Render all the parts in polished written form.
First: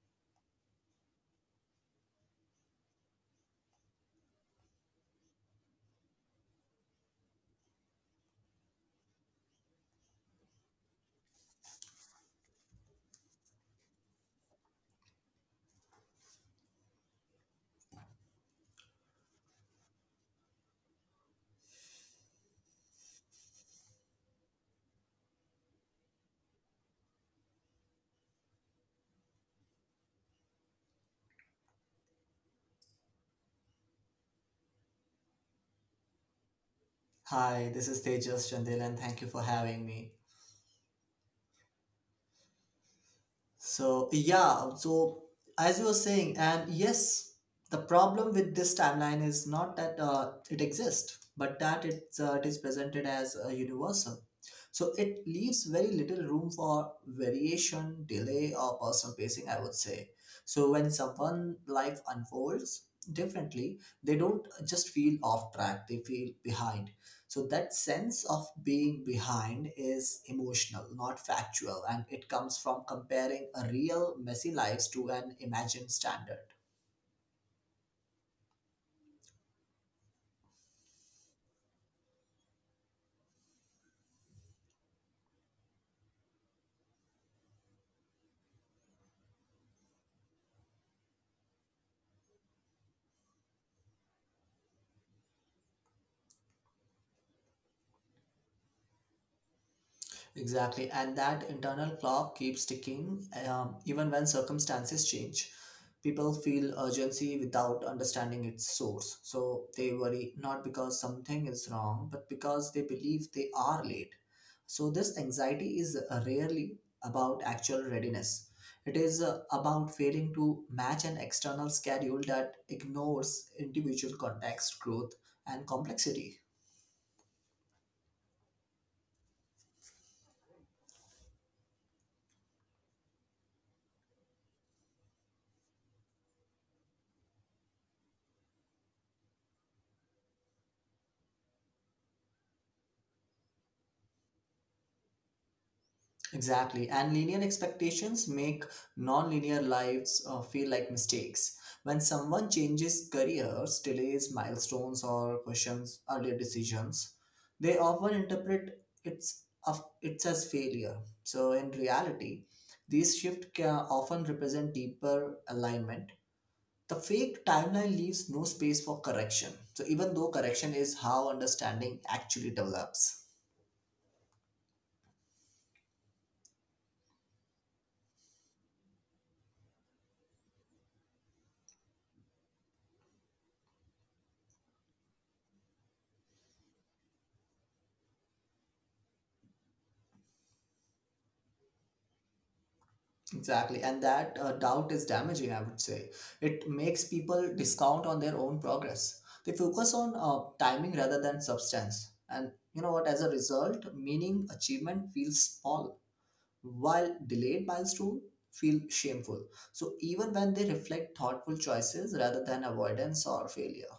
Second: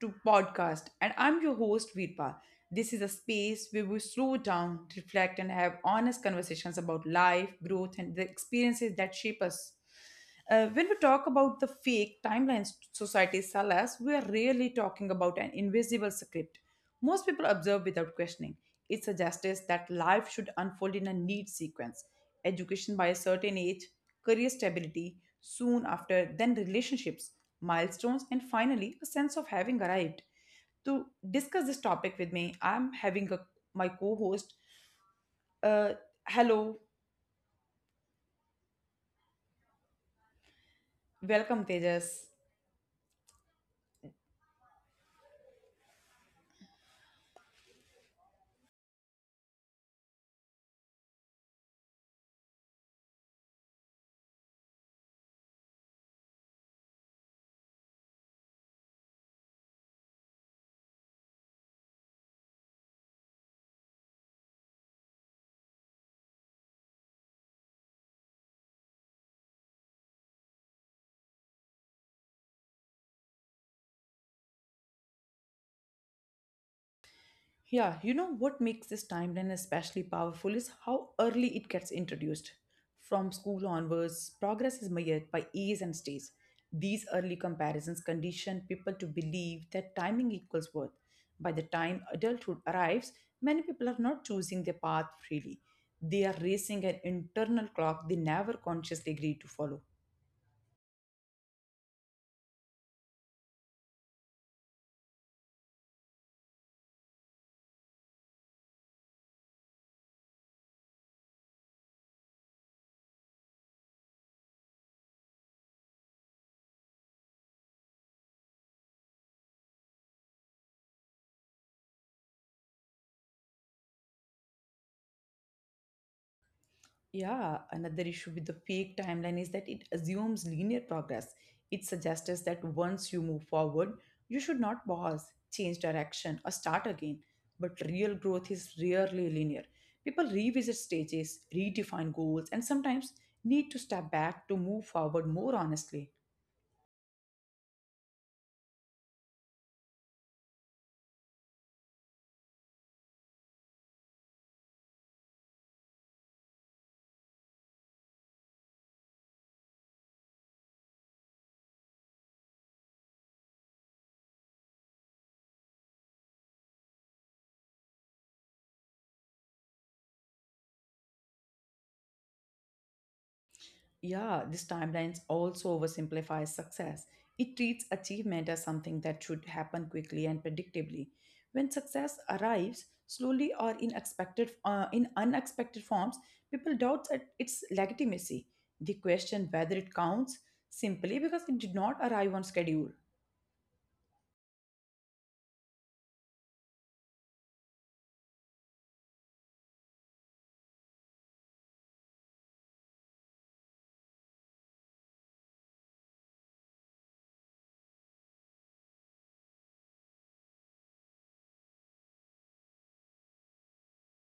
to podcast and I'm your host Veerpa. This is a space where we slow down, reflect and have honest conversations about life, growth and the experiences that shape us. When we talk about the fake timelines society sell us, we are really talking about an invisible script most people observe without questioning. It suggests that life should unfold in a neat sequence education by a certain age, career stability soon after, then relationships, milestones, and finally a sense of having arrived. To discuss this topic with me, I'm having my co host. Uh, Hello, Hi, this is Tejas Chandel, and thank you for having me. welcome, Tejas. So, as you were saying, and yes, the problem with this timeline is not that it exists, but that it is presented as universal. So, it leaves very little room for variation, delay, or personal pacing, I would say. So, when someone life unfolds differently, they don't just feel off track, they feel behind. So that sense of being behind is emotional, not factual, and it comes from comparing a real messy lives to an imagined standard. Yeah, you know what makes this timeline especially powerful is how early it gets introduced. From school onwards, progress is measured by A's and stays. These early comparisons condition people to believe that timing equals worth. By the time adulthood arrives, many people are not choosing their path freely. They are racing an internal clock they never consciously agreed to follow. Exactly. And that internal clock keeps ticking even when circumstances change. People feel urgency without understanding its source. So they worry not because something is wrong, but because they believe they are late. So this anxiety is rarely about actual readiness. It is about failing to match an external schedule that ignores individual context, growth, and complexity. Yeah, another issue with the fake timeline is that it assumes linear progress. It suggests us that once you move forward, you should not pause, change direction, or start again. But real growth is rarely linear. People revisit stages, redefine goals, and sometimes need to step back to move forward more honestly. Exactly. And linear expectations make non-linear lives feel like mistakes. When someone changes careers, delays milestones, or questions earlier decisions, they often interpret it's as failure. So in reality, these shifts can often represent deeper alignment. The fake timeline leaves no space for correction. So even though correction is how understanding actually develops. Yeah, this timeline also oversimplifies success. It treats achievement as something that should happen quickly and predictably. When success arrives slowly or in expected, in unexpected forms, people doubt at its legitimacy. They question whether it counts simply because it did not arrive on schedule. Exactly, and that doubt is damaging, I would say. It makes people discount on their own progress. They focus on timing rather than substance. And you know what, as a result, meaning achievement feels small, while delayed milestone feel shameful. So even when they reflect thoughtful choices rather than avoidance or failure.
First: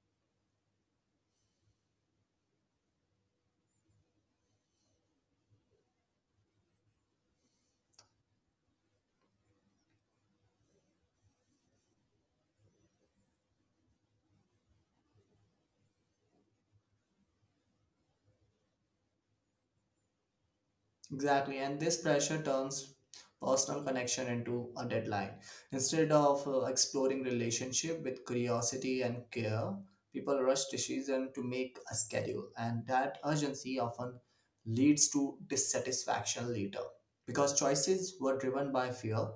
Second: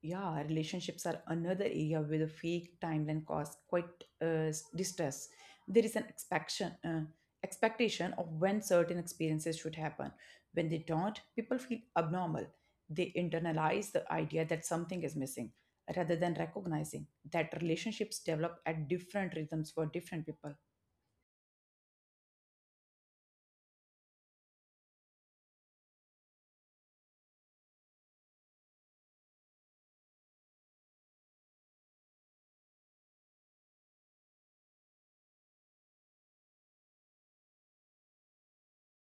Yeah, relationships are another area where the fake timeline cause quite distress. There is an expectation of when certain experiences should happen. When they don't, people feel abnormal. They internalize the idea that something is missing rather than recognizing that relationships develop at different rhythms for different people. Exactly, and this pressure turns personal connection into a deadline. Instead of exploring relationship with curiosity and care, people rush decision to make a schedule, and that urgency often leads to dissatisfaction later because choices were driven by fear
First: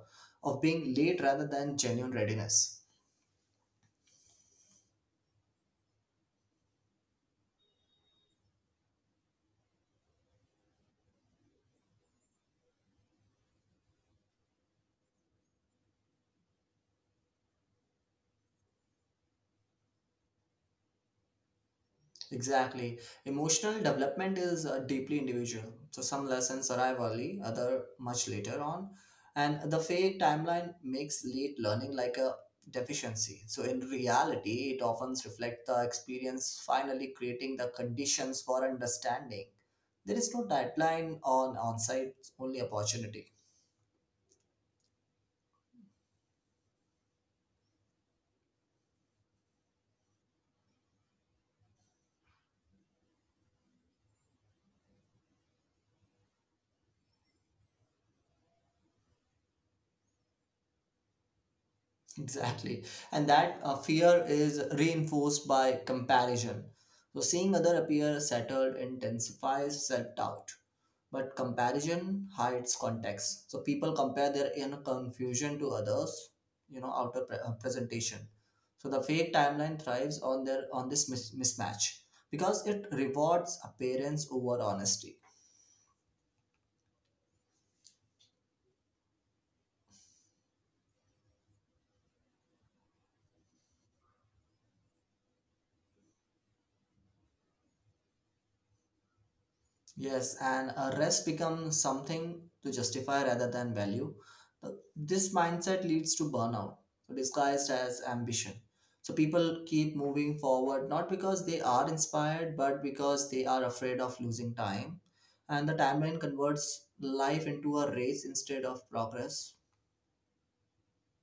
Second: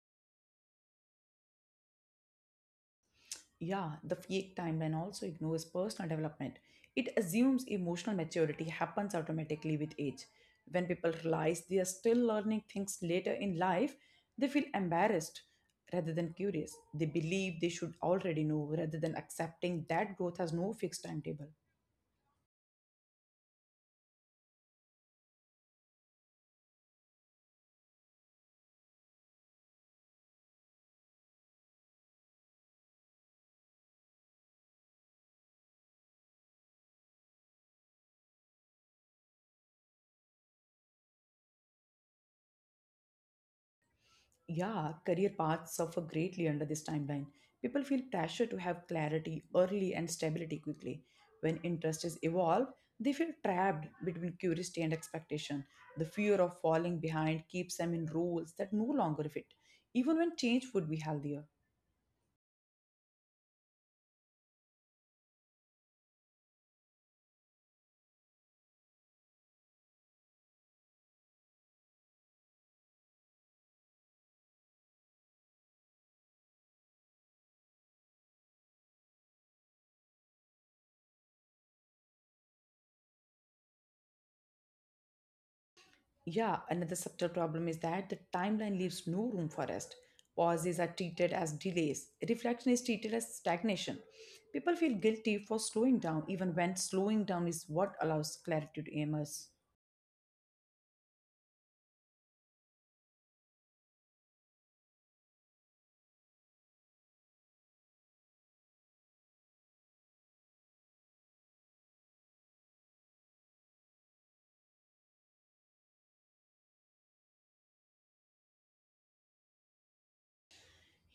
of being late rather than genuine readiness. Yeah, the fake timeline also ignores personal development. It assumes emotional maturity happens automatically with age. When people realize they are still learning things later in life, they feel embarrassed rather than curious. They believe they should already know rather than accepting that growth has no fixed timetable. Exactly. Emotional development is deeply individual. So some lessons arrive early, other much later on, and the fate timeline makes late learning like a deficiency. So in reality, it often reflects the experience finally creating the conditions for understanding. There is no deadline on on-site, only opportunity. Yeah, career paths suffer greatly under this timeline. People feel pressure to have clarity early and stability quickly. When interest is evolved, they feel trapped between curiosity and expectation. The fear of falling behind keeps them in roles that no longer fit, even when change would be healthier. Exactly. And that fear is reinforced by comparison. So seeing other appear settled intensifies self-doubt, but comparison hides context. So people compare their inner confusion to others, you know, outer presentation. So the fake timeline thrives on their on this mismatch because it rewards appearance over honesty. Yeah, another subtle problem is that the timeline leaves no room for rest. Pauses are treated as delays, reflection is treated as stagnation. People feel guilty for slowing down, even when slowing down is what allows clarity to emerge. Yes, and a rest becomes something to justify rather than value. But this mindset leads to burnout, disguised as ambition. So people keep moving forward not because they are inspired, but because they are afraid of losing time. And the timeline converts life into a race instead of progress.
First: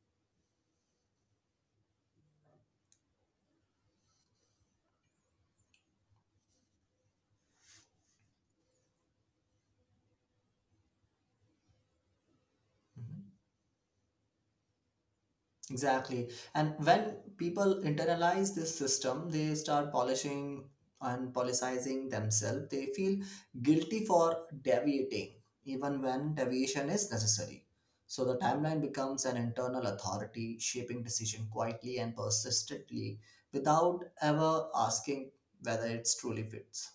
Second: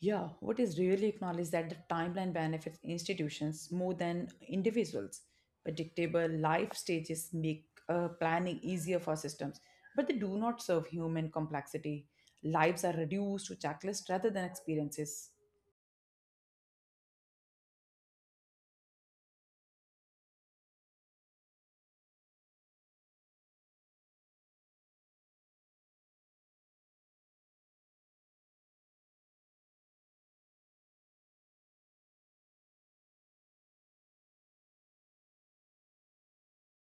Yeah, what is really acknowledged that the timeline benefits institutions more than individuals. Predictable life stages make planning easier for systems, but they do not serve human complexity. Lives are Mhm. reduced to checklists rather than experiences. Exactly. And when people internalize this system, they start polishing and policizing themselves. They feel guilty for deviating, even when deviation is necessary. So the timeline becomes an internal authority, shaping decision quietly and persistently without ever asking whether it's truly fits.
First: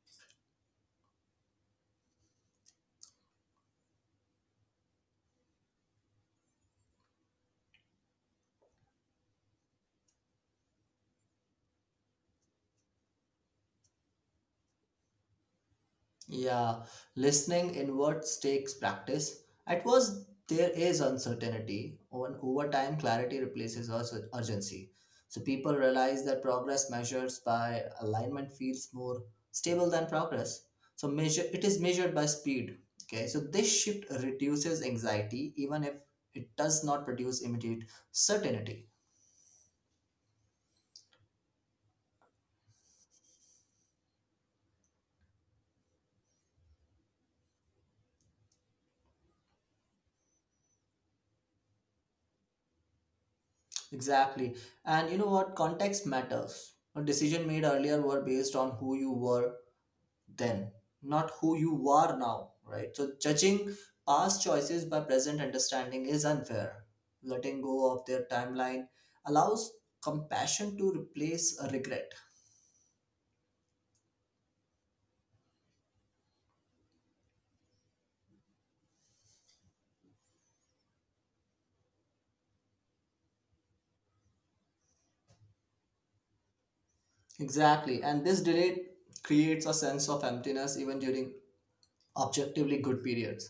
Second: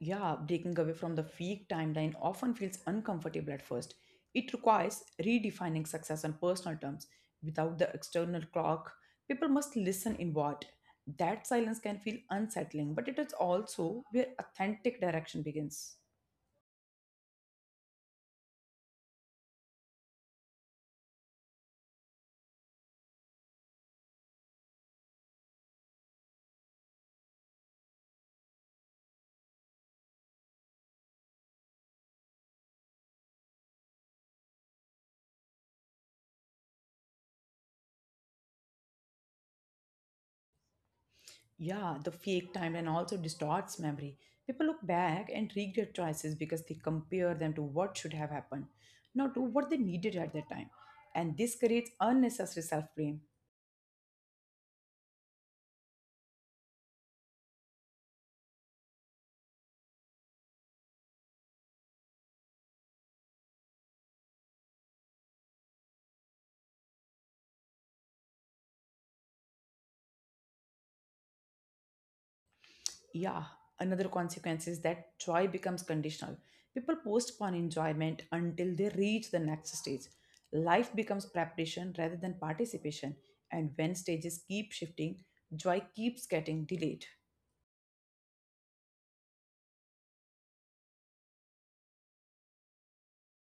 Yeah, breaking away from the fake timeline often feels uncomfortable at first. It requires redefining success on personal terms. Without the external clock, people must listen inward. That silence can feel unsettling, but it is also where authentic direction begins. Yeah, listening inwards takes practice. At first, there is uncertainty. On over time, clarity replaces us urgency. So people realize that progress measures by alignment feels more stable than progress. So measure it is measured by speed. Okay, so this shift reduces anxiety, even if it does not produce immediate certainty. Yeah, the fake timeline also distorts memory. People look back and regret choices because they compare them to what should have happened, not to what they needed at that time. And this creates unnecessary self blame. Exactly, and you know what? Context matters. A decision made earlier were based on who you were then, not who you are now, right? So, judging past choices by present understanding is unfair. Letting go of their timeline allows compassion to replace a regret. Yeah, another consequence is that joy becomes conditional. People postpone enjoyment until they reach the next stage. Life becomes preparation rather than participation, and when stages keep shifting, joy keeps getting delayed. Exactly. And this delay creates a sense of emptiness even during objectively good periods.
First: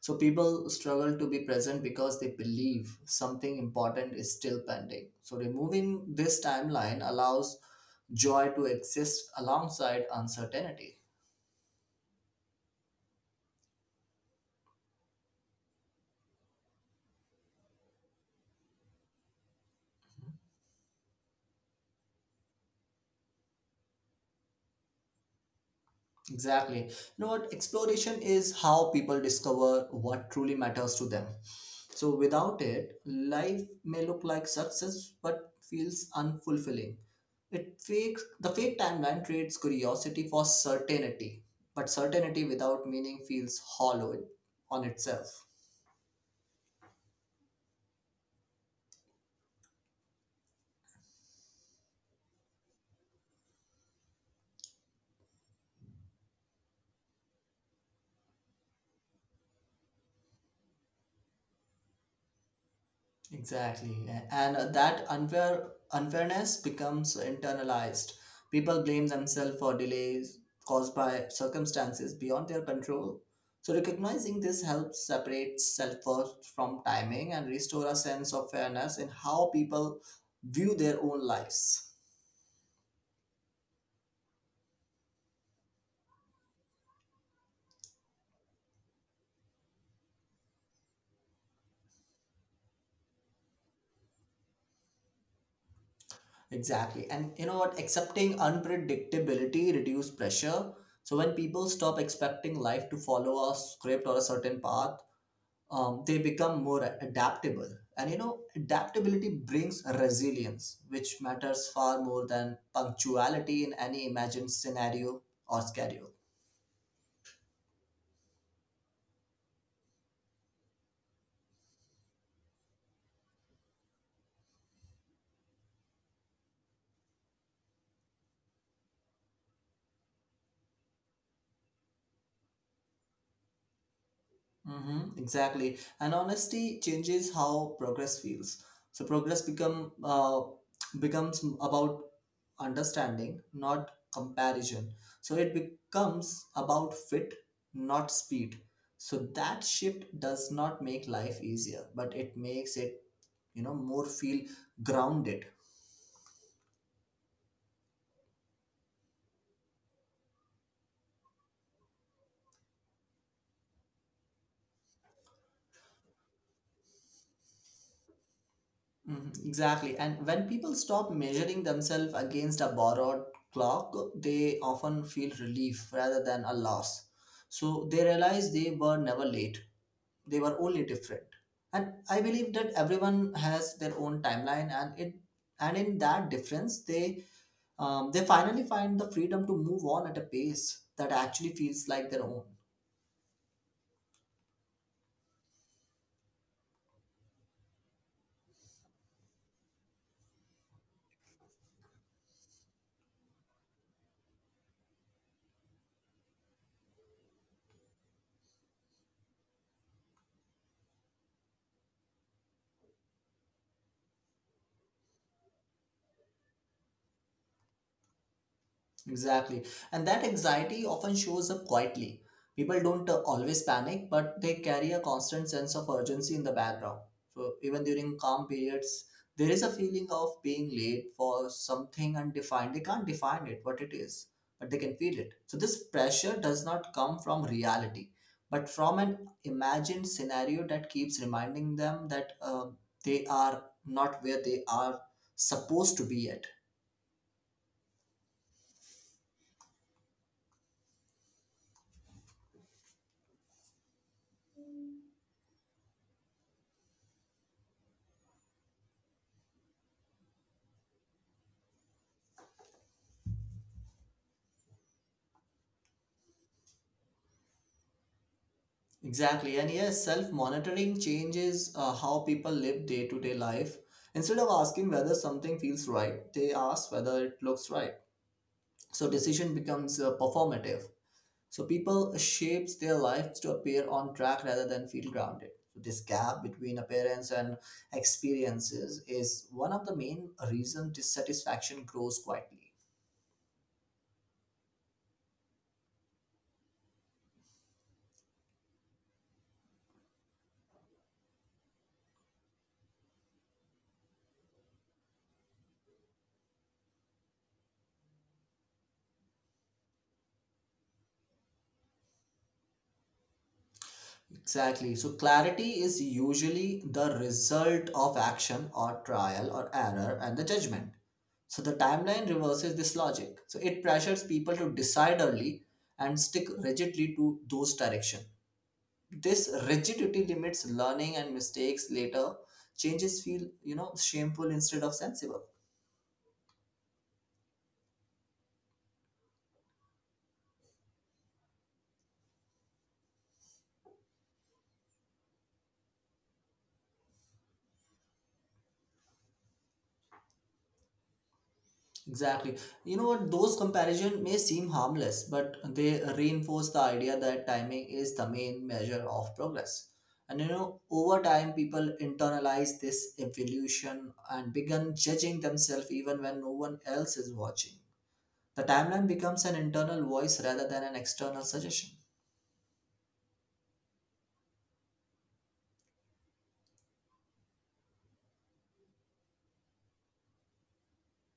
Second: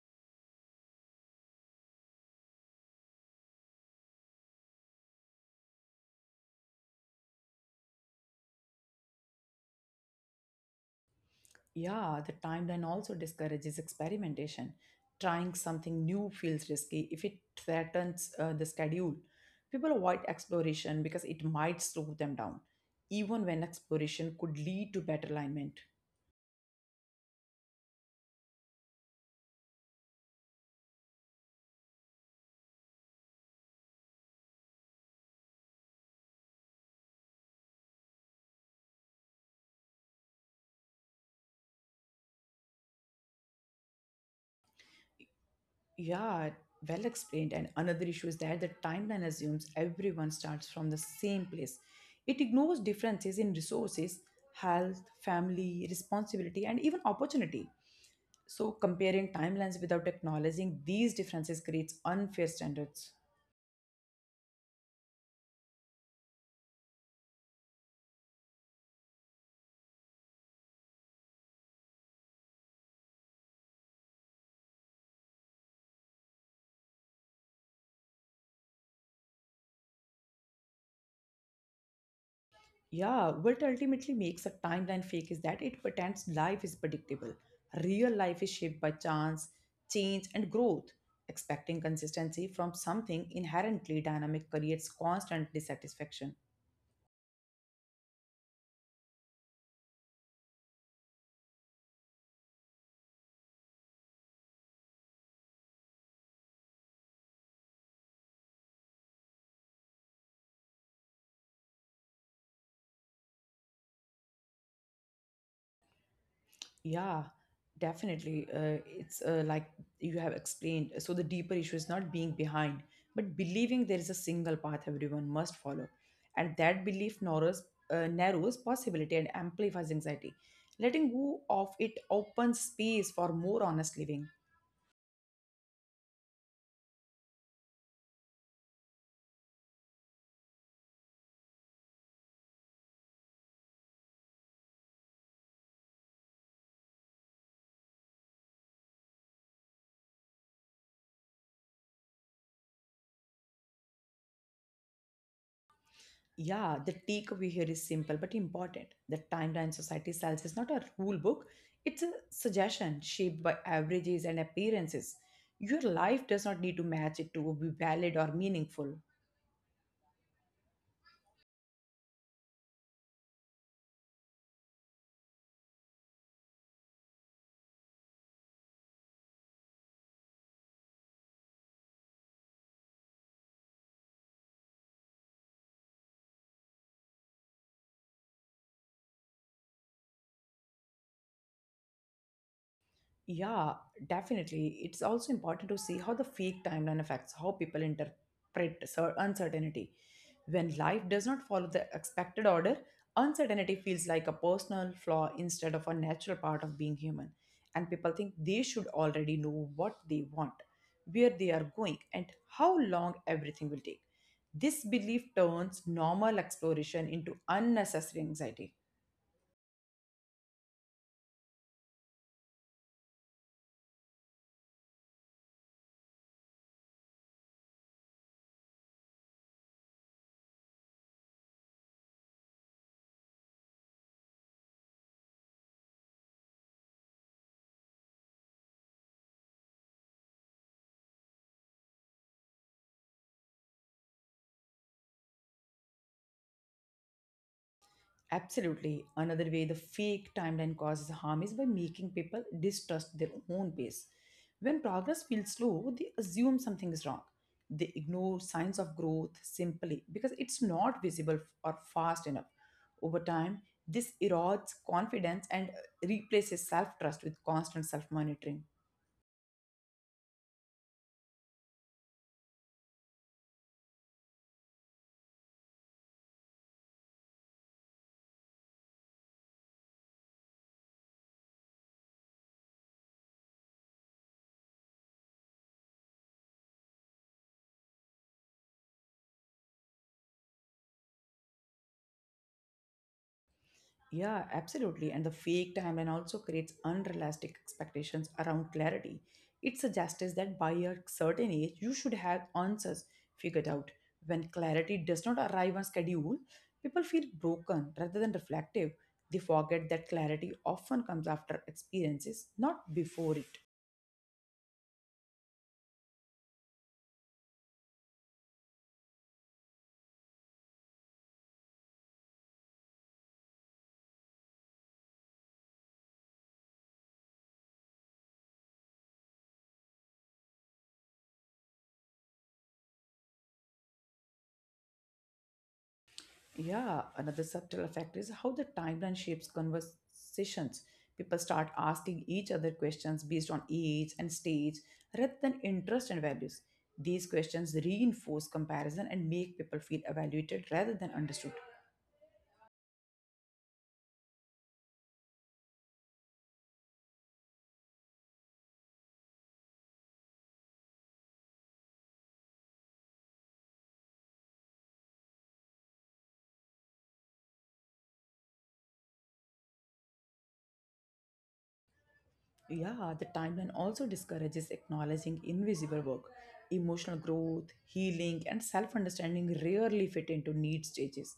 So, people struggle to be present because they believe something important is still pending. So, removing this timeline allows joy to exist alongside uncertainty. Yeah, the timeline also discourages experimentation. Trying something new feels risky if it threatens the schedule. People avoid exploration because it might slow them down, even when exploration could lead to better alignment. Exactly. You know what? Exploration is how people discover what truly matters to them. So without it, life may look like success but feels unfulfilling. It fakes the fake timeline creates curiosity for certainty, but certainty without meaning feels hollow on itself. Yeah, well explained. And another issue is that the timeline assumes everyone starts from the same place. It ignores differences in resources, health, family, responsibility, and even opportunity. So, comparing timelines without acknowledging these differences creates unfair standards. Exactly. And that unfairness becomes internalized. People blame themselves for delays caused by circumstances beyond their control. So recognizing this helps separate self-worth from timing and restore a sense of fairness in how people view their own lives. Yeah, what ultimately makes a timeline fake is that it pretends life is predictable. Real life is shaped by chance, change, and growth. Expecting consistency from something inherently dynamic creates constant dissatisfaction. Exactly. And you know what? Accepting unpredictability reduce pressure. So when people stop expecting life to follow a script or a certain path, they become more adaptable, and you know, adaptability brings resilience, which matters far more than punctuality in any imagined scenario or schedule. Yeah, definitely. It's Like you have explained. So the deeper issue is not being behind, but believing there is a single path everyone must follow, and that belief narrows possibility and amplifies anxiety. Letting go of it opens space for more honest living. Hmm, exactly. And honesty changes how progress feels. So progress becomes about understanding, not comparison. So it becomes about fit, not speed. So that shift does not make life easier, but it makes it, you know, more feel grounded. Yeah, the takeaway here is simple but important. The timeline society sells is not a rule book, it's a suggestion shaped by averages and appearances. Your life does not need to match it to be valid or meaningful. Mhm, exactly. And when people stop measuring themselves against a borrowed clock, they often feel relief rather than a loss. So they realize they were never late, they were only different. And I believe that everyone has their own timeline, and it and in that difference, they finally find the freedom to move on at a pace that actually feels like their own. Yeah, definitely. It's also important to see how the fake timeline affects how people interpret uncertainty. When life does not follow the expected order, uncertainty feels like a personal flaw instead of a natural part of being human. And people think they should already know what they want, where they are going, and how long everything will take. This belief turns normal exploration into unnecessary anxiety. Exactly. And that anxiety often shows up quietly. People don't always panic, but they carry a constant sense of urgency in the background. So even during calm periods, there is a feeling of being late for something undefined. They can't define it, what it is, but they can feel it. So this pressure does not come from reality, but from an imagined scenario that keeps reminding them that they are not where they are supposed to be yet. Absolutely. Another way the fake timeline causes harm is by making people distrust their own pace. When progress feels slow, they assume something is wrong. They ignore signs of growth simply because it's not visible or fast enough. Over time, this erodes confidence and replaces self trust with constant self monitoring. Exactly. And yes, self monitoring changes how people live day to day life. Instead of asking whether something feels right, they ask whether it looks right. So decision becomes performative. So people shapes their lives to appear on track rather than feel grounded. So this gap between appearance and experiences is one of the main reason dissatisfaction grows quietly. Yeah, absolutely. And the fake timeline also creates unrealistic expectations around clarity. It suggests that by a certain age, you should have answers figured out. When clarity does not arrive on schedule, people feel broken rather than reflective. They forget that clarity often comes after experiences, not before it. Exactly. So clarity is usually the result of action or trial or error and the judgment. So the timeline reverses this logic. So it pressures people to decide early and stick rigidly to those direction. This rigidity limits learning and mistakes later. Changes feel, you know, shameful instead of sensible. Yeah, another subtle effect is how the timeline shapes conversations. People start asking each other questions based on age and stage rather than interest and values. These questions reinforce comparison and make people feel evaluated rather than understood. Exactly. You know what? Those comparison may seem harmless, but they reinforce the idea that timing is the main measure of progress. And you know, over time, people internalize this evolution and begin judging themselves even when no one else is watching. The timeline becomes an internal voice rather than an external suggestion. Yeah, the timeline also discourages acknowledging invisible work. Emotional growth, healing, and self understanding rarely fit into need stages.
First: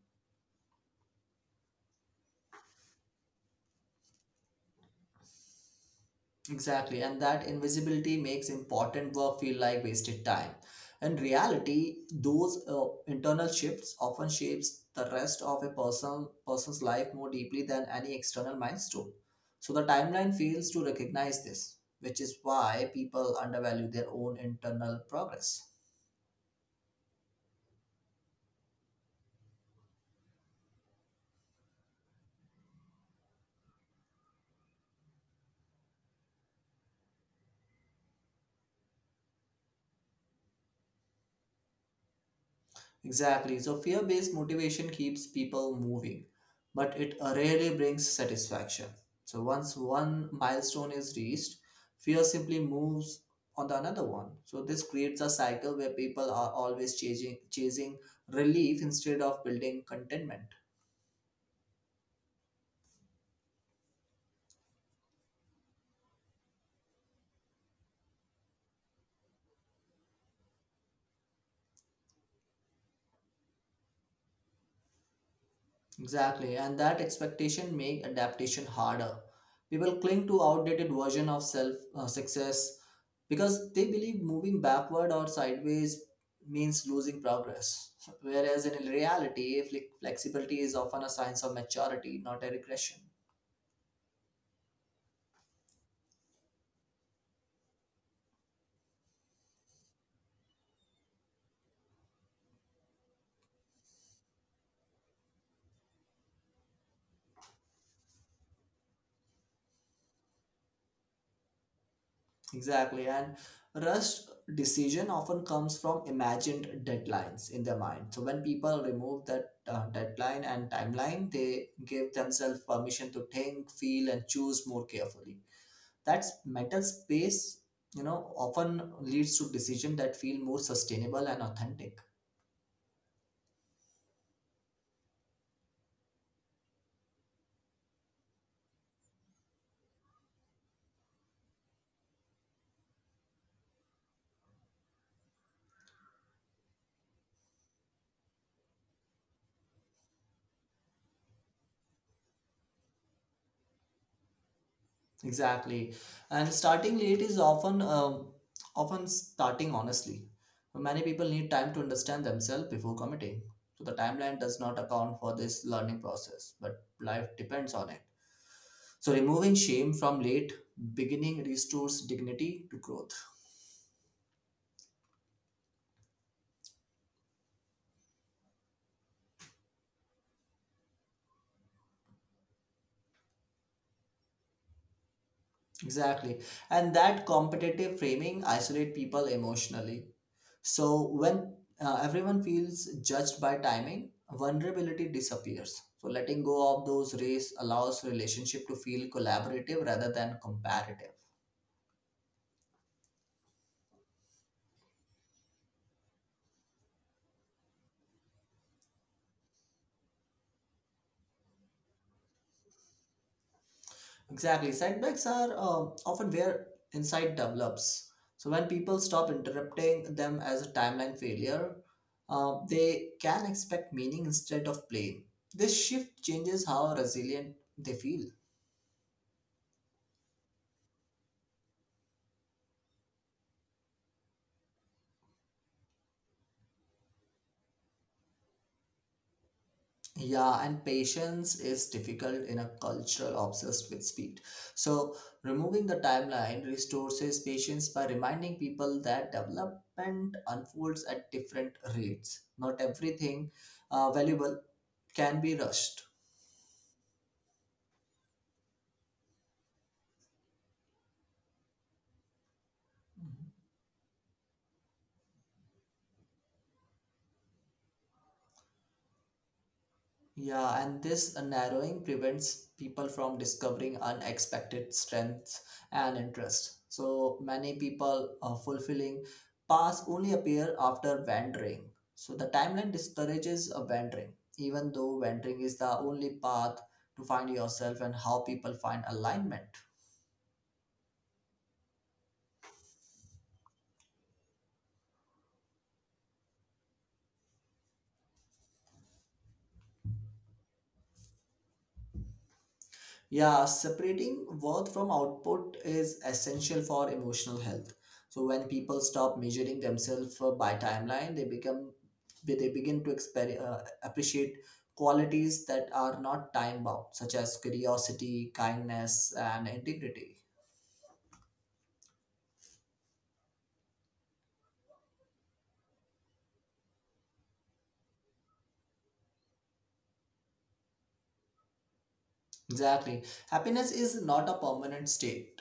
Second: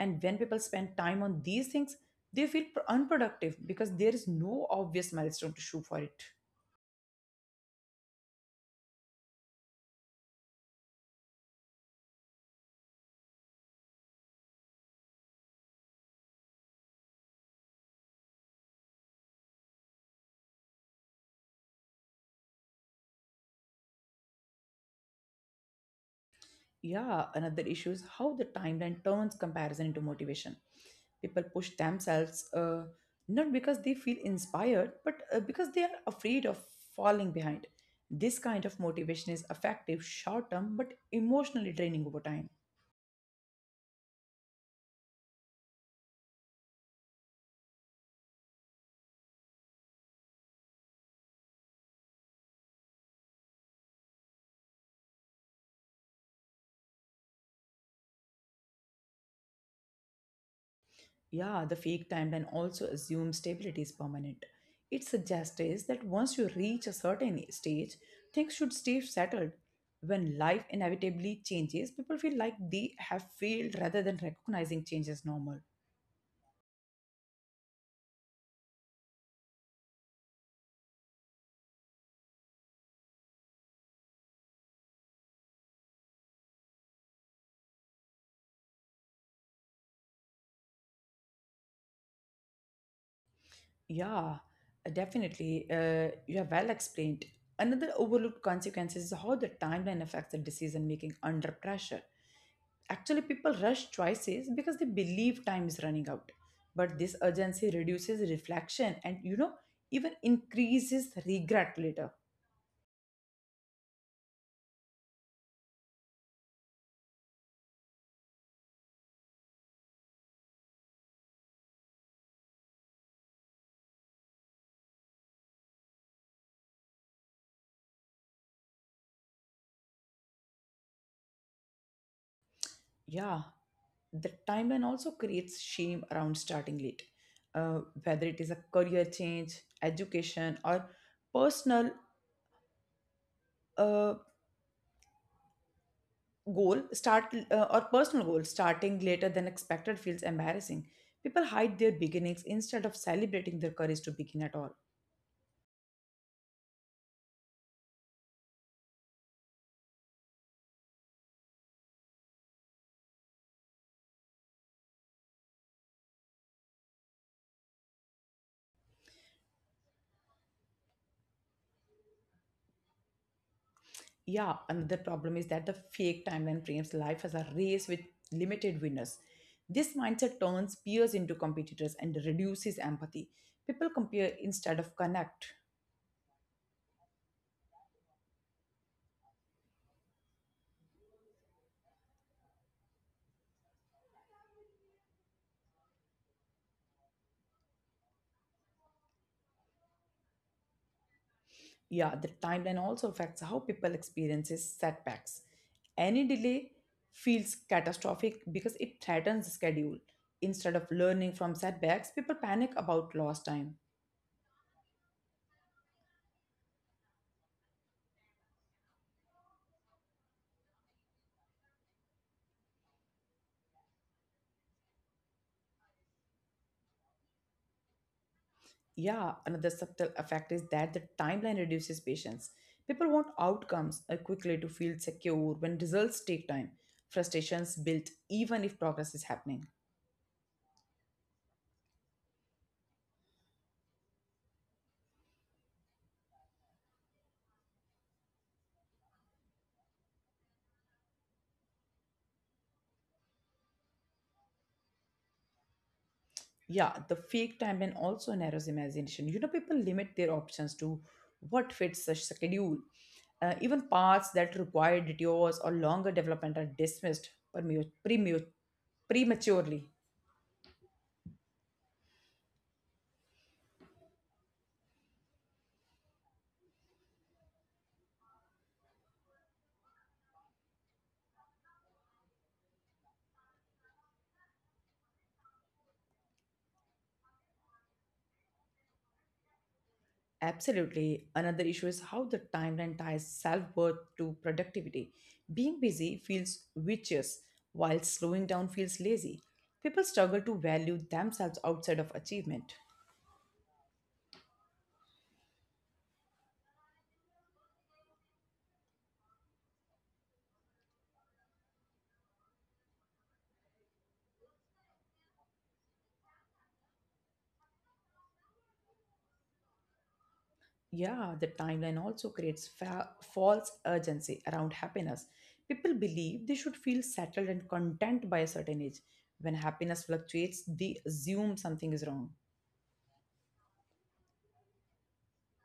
And when people spend time on these things, they feel unproductive because there is no obvious milestone to shoot for it. Exactly, and that invisibility makes important work feel like wasted time. In reality, those internal shifts often shapes the rest of a person's life more deeply than any external milestone. So the timeline fails to recognize this, which is why people undervalue their own internal progress. Yeah, another issue is how the timeline turns comparison into motivation. People push themselves not because they feel inspired, but because they are afraid of falling behind. This kind of motivation is effective short term but emotionally draining over time. Exactly. So fear based motivation keeps people moving, but it rarely brings satisfaction. So once one milestone is reached, fear simply moves on to another one. So this creates a cycle where people are always chasing relief instead of building contentment. Yeah, the fake timeline also assumes stability is permanent. It suggests that once you reach a certain stage, things should stay settled. When life inevitably changes, people feel like they have failed rather than recognizing change as normal. Exactly, and that expectation make adaptation harder. People cling to outdated version of self success because they believe moving backward or sideways means losing progress. Whereas in reality, flexibility is often a sign of maturity, not a regression. Yeah, definitely. You have well explained. Another overlooked consequence is how the timeline affects the decision making under pressure. Actually, people rush choices because they believe time is running out. But this urgency reduces reflection and, you know, even increases regret later. Exactly. And rushed decision often comes from imagined deadlines in their mind. So when people remove that deadline and timeline, they give themselves permission to think, feel, and choose more carefully. That mental space, you know, often leads to decision that feel more sustainable and authentic. Yeah, the timeline also creates shame around starting late, whether it is a career change, education, or personal uh, goal. Start personal goal starting later than expected feels embarrassing. People hide their beginnings instead of celebrating their courage to begin at all. Exactly. And starting late is often starting honestly. Many people need time to understand themselves before committing. So the timeline does not account for this learning process, but life depends on it. So removing shame from late beginning restores dignity to growth. Yeah, another problem is that the fake timeline frames life as a race with limited winners. This mindset turns peers into competitors and reduces empathy. People compare instead of connect. Exactly. And that competitive framing isolate people emotionally. So when everyone feels judged by timing, vulnerability disappears. So letting go of those rays allows relationship to feel collaborative rather than comparative. Yeah, the timeline also affects how people experiences setbacks. Any delay feels catastrophic because it threatens the schedule. Instead of learning from setbacks, people panic about lost time. Exactly, setbacks are often where insight develops. So when people stop interrupting them as a timeline failure, they can expect meaning instead of blame. This shift changes how resilient they feel. Yeah, another subtle effect is that the timeline reduces patience. People want outcomes quickly to feel secure when results take time. Frustrations build even if progress is happening. Yeah, and patience is difficult in a cultural obsessed with speed. So, removing the timeline restores patience by reminding people that development unfolds at different rates. Not everything valuable can be rushed. Yeah, the fake timeline also narrows imagination. You know, people limit their options to what fits the schedule. Even paths that require detours or longer development are dismissed premu- premu- prematurely. Yeah, and this narrowing prevents people from discovering unexpected strengths and interests. So many people fulfilling paths only appear after wandering. So the timeline discourages a wandering, even though wandering is the only path to find yourself and how people find alignment. Absolutely. Another issue is how the timeline ties self worth to productivity. Being busy feels vicious, while slowing down feels lazy. People struggle to value themselves outside of achievement. Yeah, separating worth from output is essential for emotional health. So when people stop measuring themselves by timeline, they become they begin to appreciate qualities that are not time bound, such as curiosity, kindness, and integrity. Yeah, the timeline also creates false urgency around happiness. People believe they should feel settled and content by a certain age. When happiness fluctuates, they assume something is wrong. Exactly, happiness is not a permanent state.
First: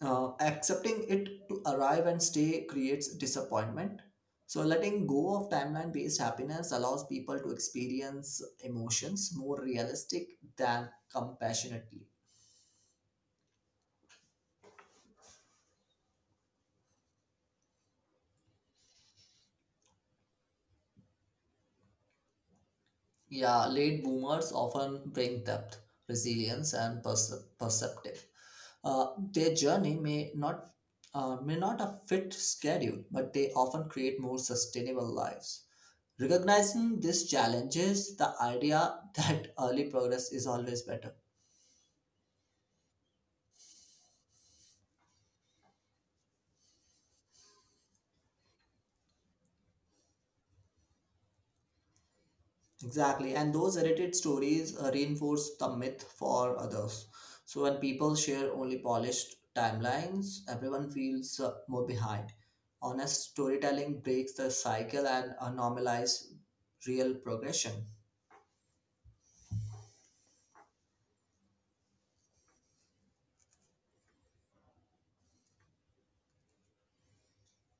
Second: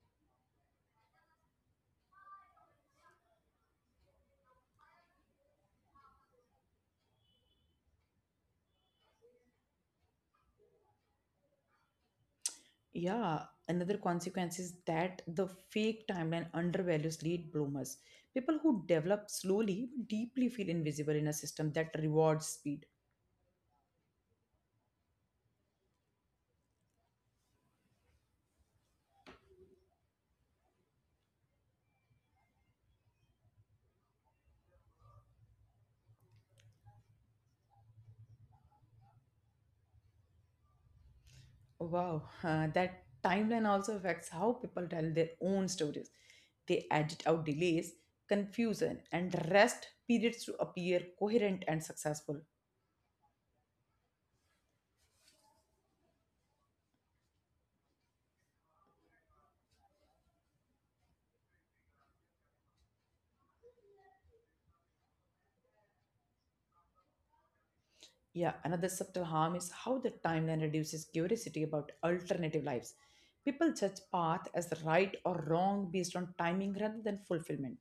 Accepting it to arrive and stay creates disappointment. So, letting go of timeline based happiness allows people to experience emotions more realistic than compassionately. Yeah, another consequence is that the fake timeline undervalues late bloomers. People who develop slowly but deeply feel invisible in a system that rewards speed. Yeah, late boomers often bring depth, resilience, and perceptive. Uh, their journey may not a fit schedule, but they often create more sustainable lives. Recognizing these challenges, the idea that early progress is always better. Wow, that timeline also affects how people tell their own stories. They edit out delays, confusion, and rest periods to appear coherent and successful. Exactly, and those edited stories reinforce the myth for others. So when people share only polished timelines, everyone feels more behind. Honest storytelling breaks the cycle and normalize real progression. Yeah, another subtle harm is how the timeline reduces curiosity about alternative lives. People judge path as right or wrong based on timing rather than fulfillment.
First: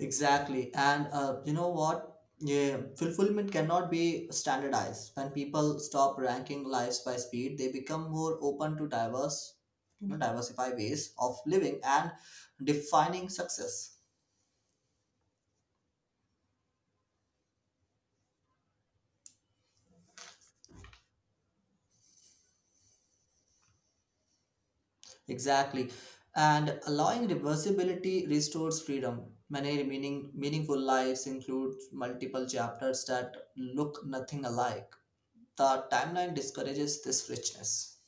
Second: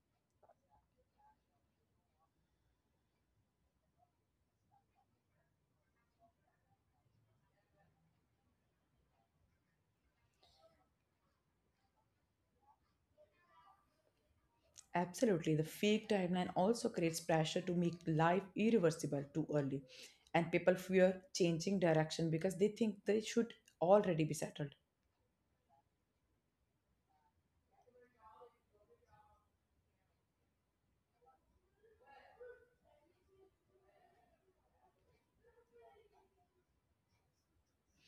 Exactly, and you know what? Yeah, fulfillment cannot be standardized. When people stop ranking lives by speed, they become more open to diverse, diversify ways of living and defining success. Absolutely. The fake timeline also creates pressure to make life irreversible too early. And people fear changing direction because they think they should already be settled. Exactly. And allowing reversibility restores freedom. Many meaningful lives include multiple chapters that look nothing alike. The timeline discourages this richness.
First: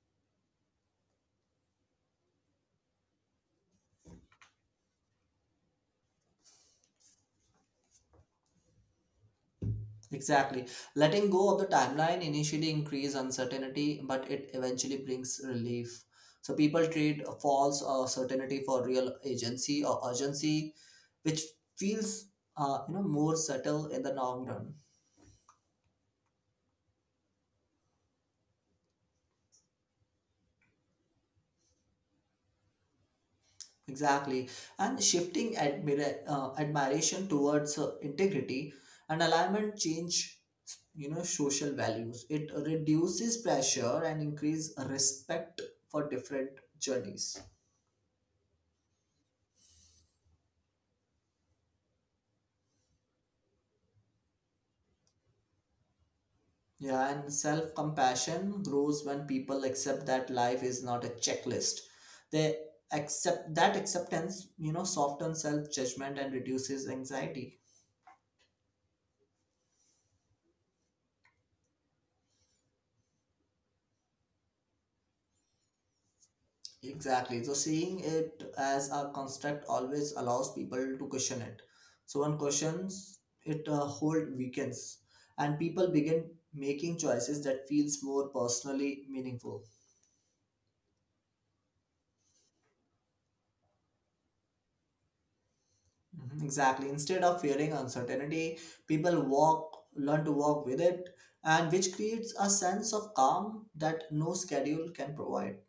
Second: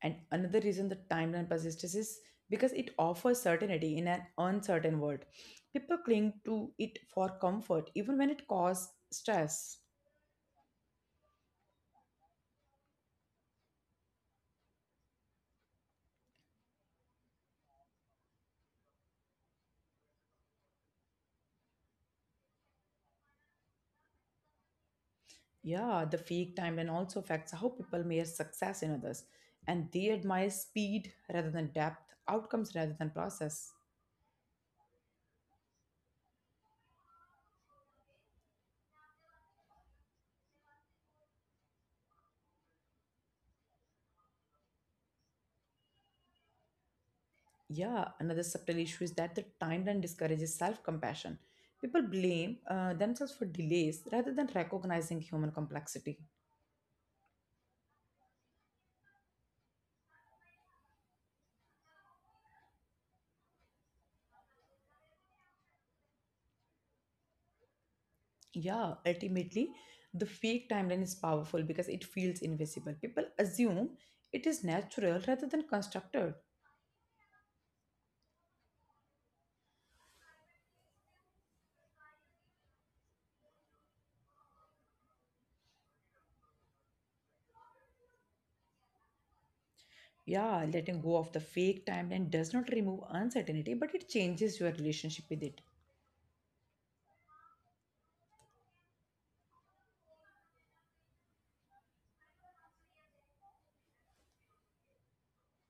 And another reason the timeline persists is because it offers certainty in an uncertain world. People cling to it for comfort, even when it causes stress. Exactly. Letting go of the timeline initially increases uncertainty, but it eventually brings relief. So people trade a false certainty for real agency or urgency, which feels more subtle in the long run. Yeah, the fake timeline also affects how people measure success in others. And they admire speed rather than depth, outcomes rather than process. Exactly. And shifting admiration towards integrity and alignment change, social values. It reduces pressure and increase respect for different journeys. Yeah, another subtle issue is that the timeline discourages self compassion. People blame themselves for delays rather than recognizing human complexity. Yeah, and self-compassion grows when people accept that life is not a checklist. They accept that acceptance, softens self-judgment and reduces anxiety. Yeah, ultimately, the fake timeline is powerful because it feels invisible. People assume it is natural rather than constructed. Exactly. So seeing it as a construct always allows people to question it. So one questions it a whole weekends, and people begin making choices that feels more personally meaningful. Yeah, letting go of the fake timeline does not remove uncertainty, but it changes your relationship with it. Mhm, exactly. Instead of fearing uncertainty, people walk, learn to walk with it, and which creates a sense of calm that no schedule can provide.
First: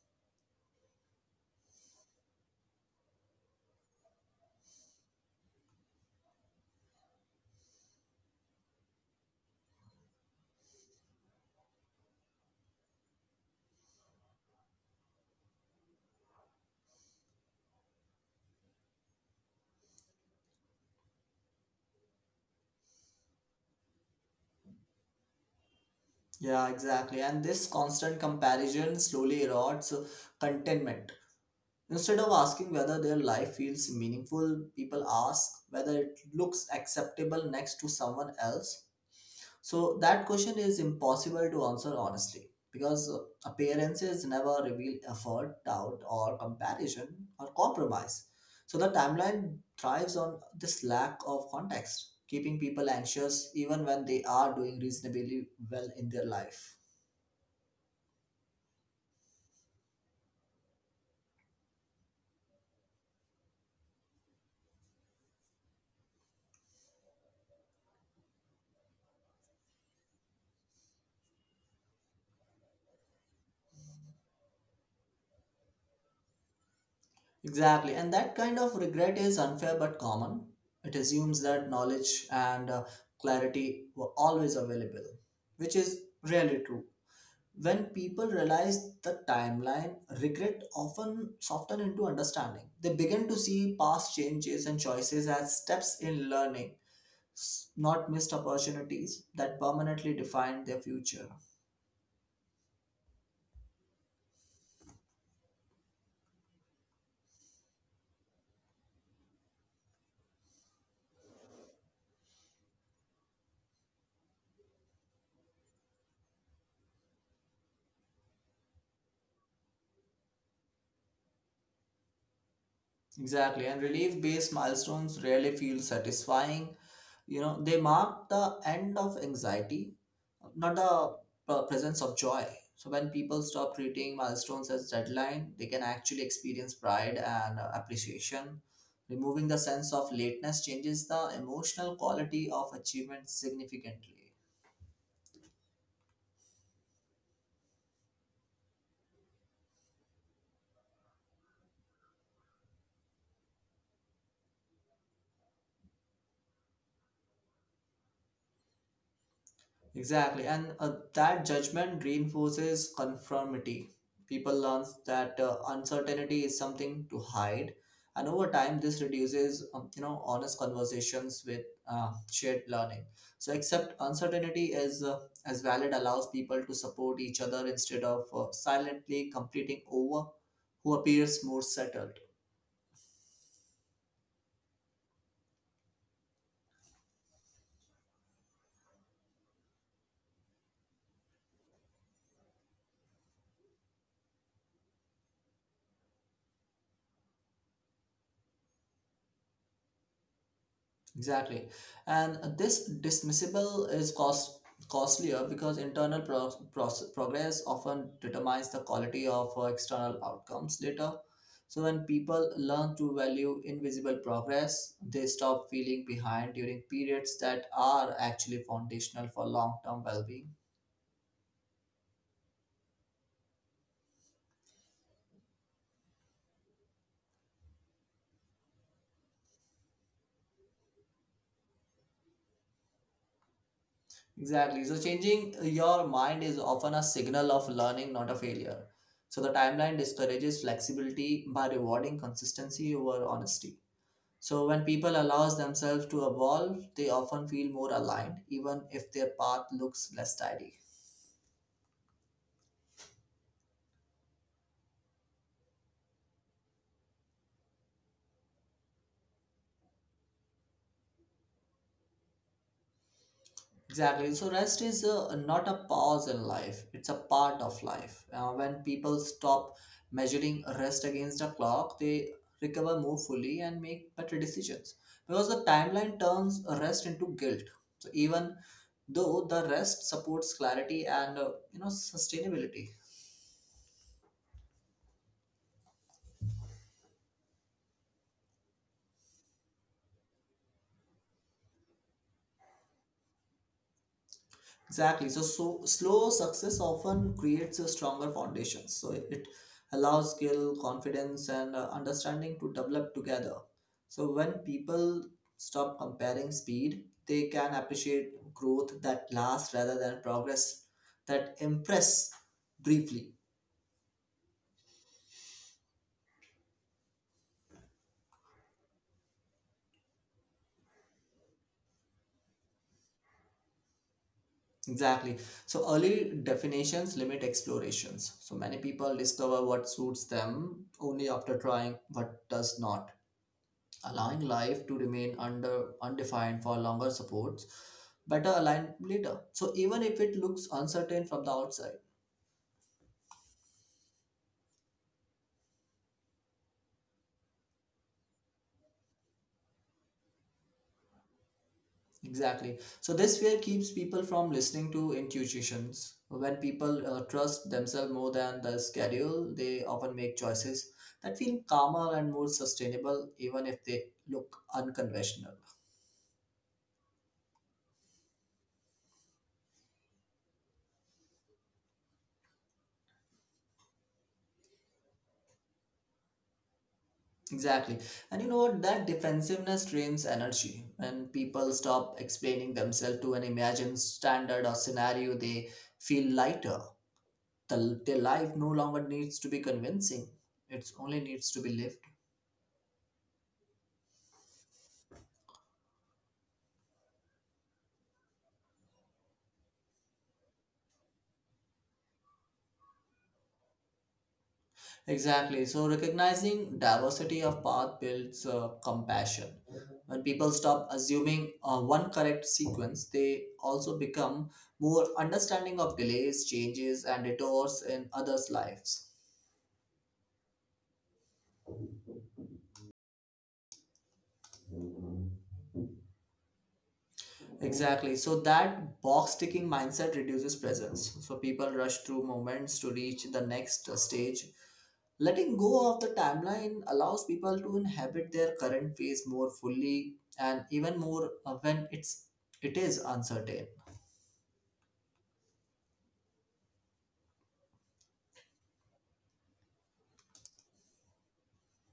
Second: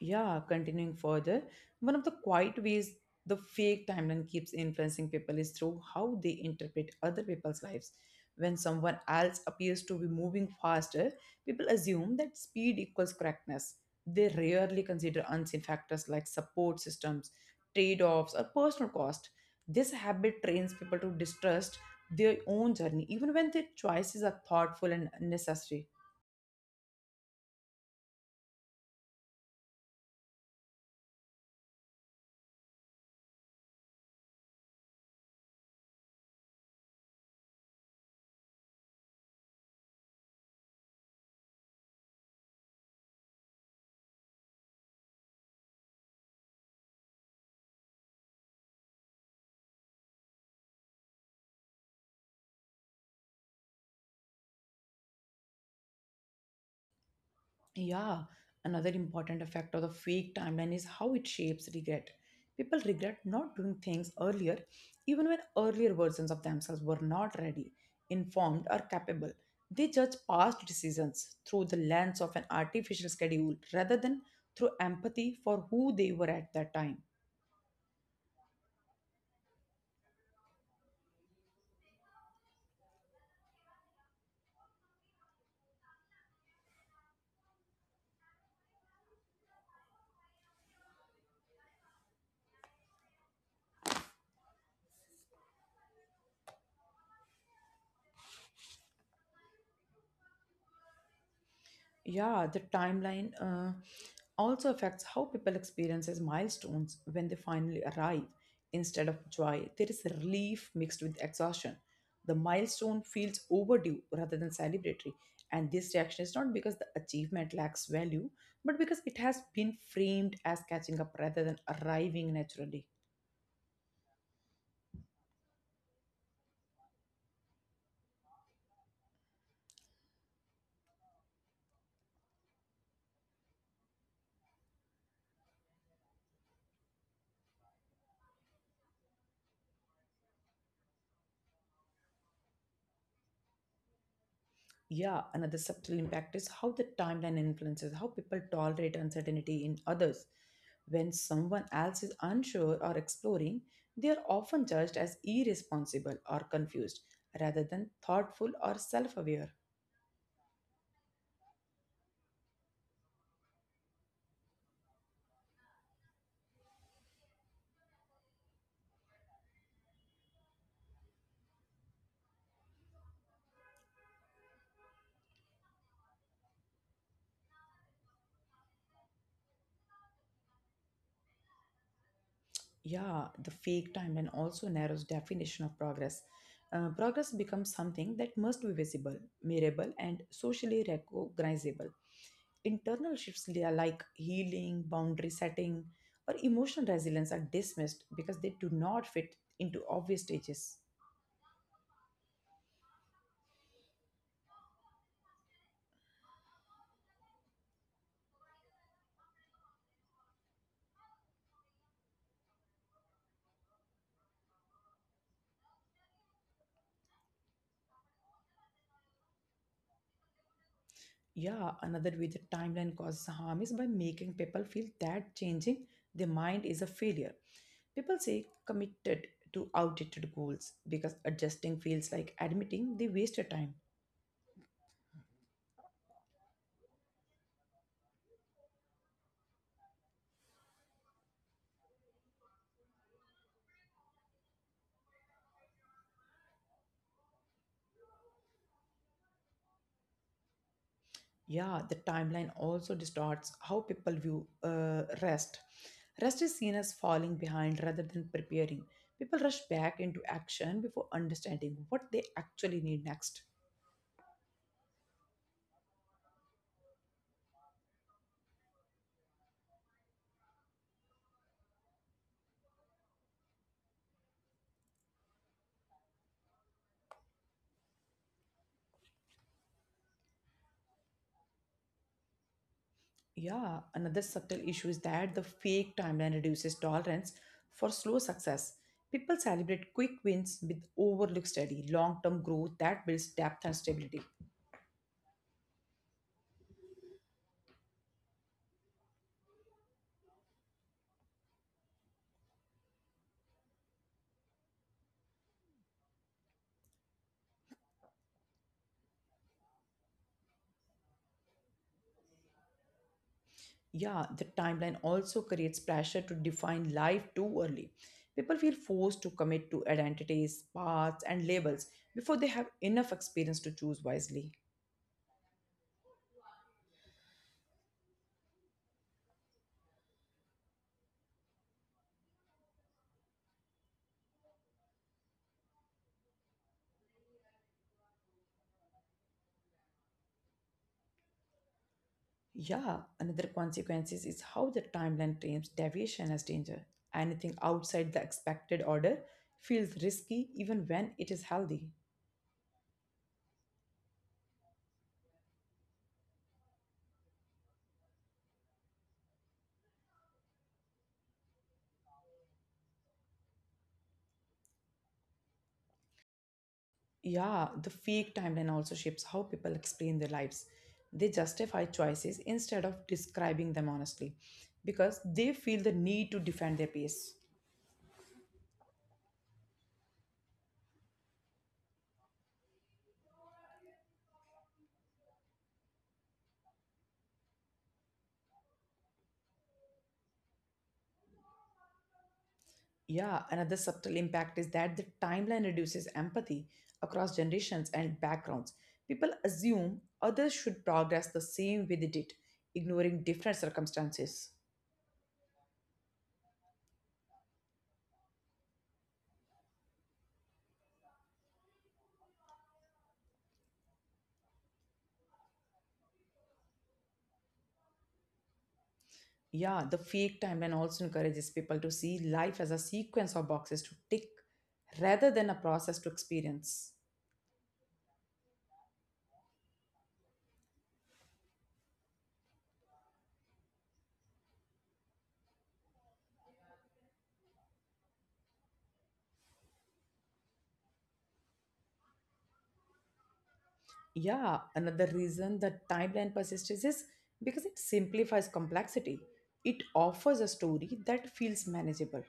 Yeah, continuing further, one of the quiet ways the fake timeline keeps influencing people is through how they interpret other people's lives. When someone else appears to be moving faster, people assume that speed equals correctness. They rarely consider unseen factors like support systems, trade offs, or personal cost. This habit trains people to distrust their own journey, even when their choices are thoughtful and necessary. Yeah, exactly. And this constant comparison slowly erodes contentment. Instead of asking whether their life feels meaningful, people ask whether it looks acceptable next to someone else. So that question is impossible to answer honestly because appearances never reveal effort, doubt, or comparison or compromise. So the timeline thrives on this lack of context, keeping people anxious even when they are doing reasonably well in their life. Yeah, another important effect of the fake timeline is how it shapes regret. People regret not doing things earlier, even when earlier versions of themselves were not ready, informed, or capable. They judge past decisions through the lens of an artificial schedule rather than through empathy for who they were at that time. Exactly, and that kind of regret is unfair but common. It assumes that knowledge and clarity were always available, which is rarely true. When people realize the timeline, regret often soften into understanding. They begin to see past changes and choices as steps in learning, not missed opportunities that permanently define their future. Yeah, the timeline also affects how people experiences milestones when they finally arrive. Instead of joy, there is relief mixed with exhaustion. The milestone feels overdue rather than celebratory, and this reaction is not because the achievement lacks value, but because it has been framed as catching up rather than arriving naturally. Exactly, and relief based milestones rarely feel satisfying. You know, they mark the end of anxiety, not the presence of joy. So, when people stop treating milestones as deadline, they can actually experience pride and appreciation. Removing the sense of lateness changes the emotional quality of achievement significantly. Yeah, another subtle impact is how the timeline influences how people tolerate uncertainty in others. When someone else is unsure or exploring, they are often judged as irresponsible or confused rather than thoughtful or self aware. Exactly, and that judgment reinforces conformity. People learn that uncertainty is something to hide, and over time, this reduces honest conversations with shared learning. So, accept uncertainty as valid allows people to support each other instead of silently completing over who appears more settled. Yeah, the fake timeline also narrows definition of progress. Progress becomes something that must be visible, measurable, and socially recognizable. Internal shifts like healing, boundary setting, or emotional resilience are dismissed because they do not fit into obvious stages. Exactly. And this dismissible is costlier because internal progress often determines the quality of external outcomes later. So when people learn to value invisible progress, they stop feeling behind during periods that are actually foundational for long-term well-being. Yeah, another way the timeline causes harm is by making people feel that changing their mind is a failure. People say committed to outdated goals because adjusting feels like admitting they wasted time. Exactly. So changing your mind is often a signal of learning, not a failure. So the timeline discourages flexibility by rewarding consistency over honesty. So when people allows themselves to evolve, they often feel more aligned, even if their path looks less tidy. Yeah, the timeline also distorts how people view rest. Rest is seen as falling behind rather than preparing. People rush back into action before understanding what they actually need next. Exactly. So rest is not a pause in life; it's a part of life. When people stop measuring rest against a clock, they recover more fully and make better decisions. Because the timeline turns rest into guilt. So even though the rest supports clarity and sustainability. Yeah, another subtle issue is that the fake timeline reduces tolerance for slow success. People celebrate quick wins with overlook steady, long term growth that builds depth and stability. Exactly. So slow success often creates a stronger foundation. So it allows skill, confidence, and understanding to develop together. So when people stop comparing speed, they can appreciate growth that lasts rather than progress that impress briefly. Yeah, the timeline also creates pressure to define life too early. People feel forced to commit to identities, paths, and labels before they have enough experience to choose wisely. Exactly. So early definitions limit explorations. So many people discover what suits them only after trying what does not allowing life to remain under undefined for longer supports better aligned later, so even if it looks uncertain from the outside. Yeah, another consequence is how the timeline frames deviation as danger. Anything outside the expected order feels risky even when it is healthy. Exactly, so this fear keeps people from listening to intuitions. When people trust themselves more than the schedule, they often make choices that feel calmer and more sustainable even if they look unconventional. Yeah, the fake timeline also shapes how people explain their lives. They justify choices instead of describing them honestly because they feel the need to defend their pace. Exactly. And you know what? That defensiveness drains energy. When people stop explaining themselves to an imagined standard or scenario, they feel lighter. Their life no longer needs to be convincing, it only needs to be lived. Yeah, another subtle impact is that the timeline reduces empathy across generations and backgrounds. People assume others should progress the same way they did, ignoring different circumstances. Exactly. So, recognizing diversity of path builds compassion. When people stop assuming one correct sequence, they also become more understanding of delays, changes, and detours in others' lives. Yeah, the fake timeline also encourages people to see life as a sequence of boxes to tick rather than a process to experience. Exactly. So that box ticking mindset reduces presence. So people rush through moments to reach the next stage. Letting go of the timeline allows people to inhabit their current phase more fully and even more uh, when it is uncertain. Yeah, another reason that timeline persists is because it simplifies complexity. It offers a story that feels manageable.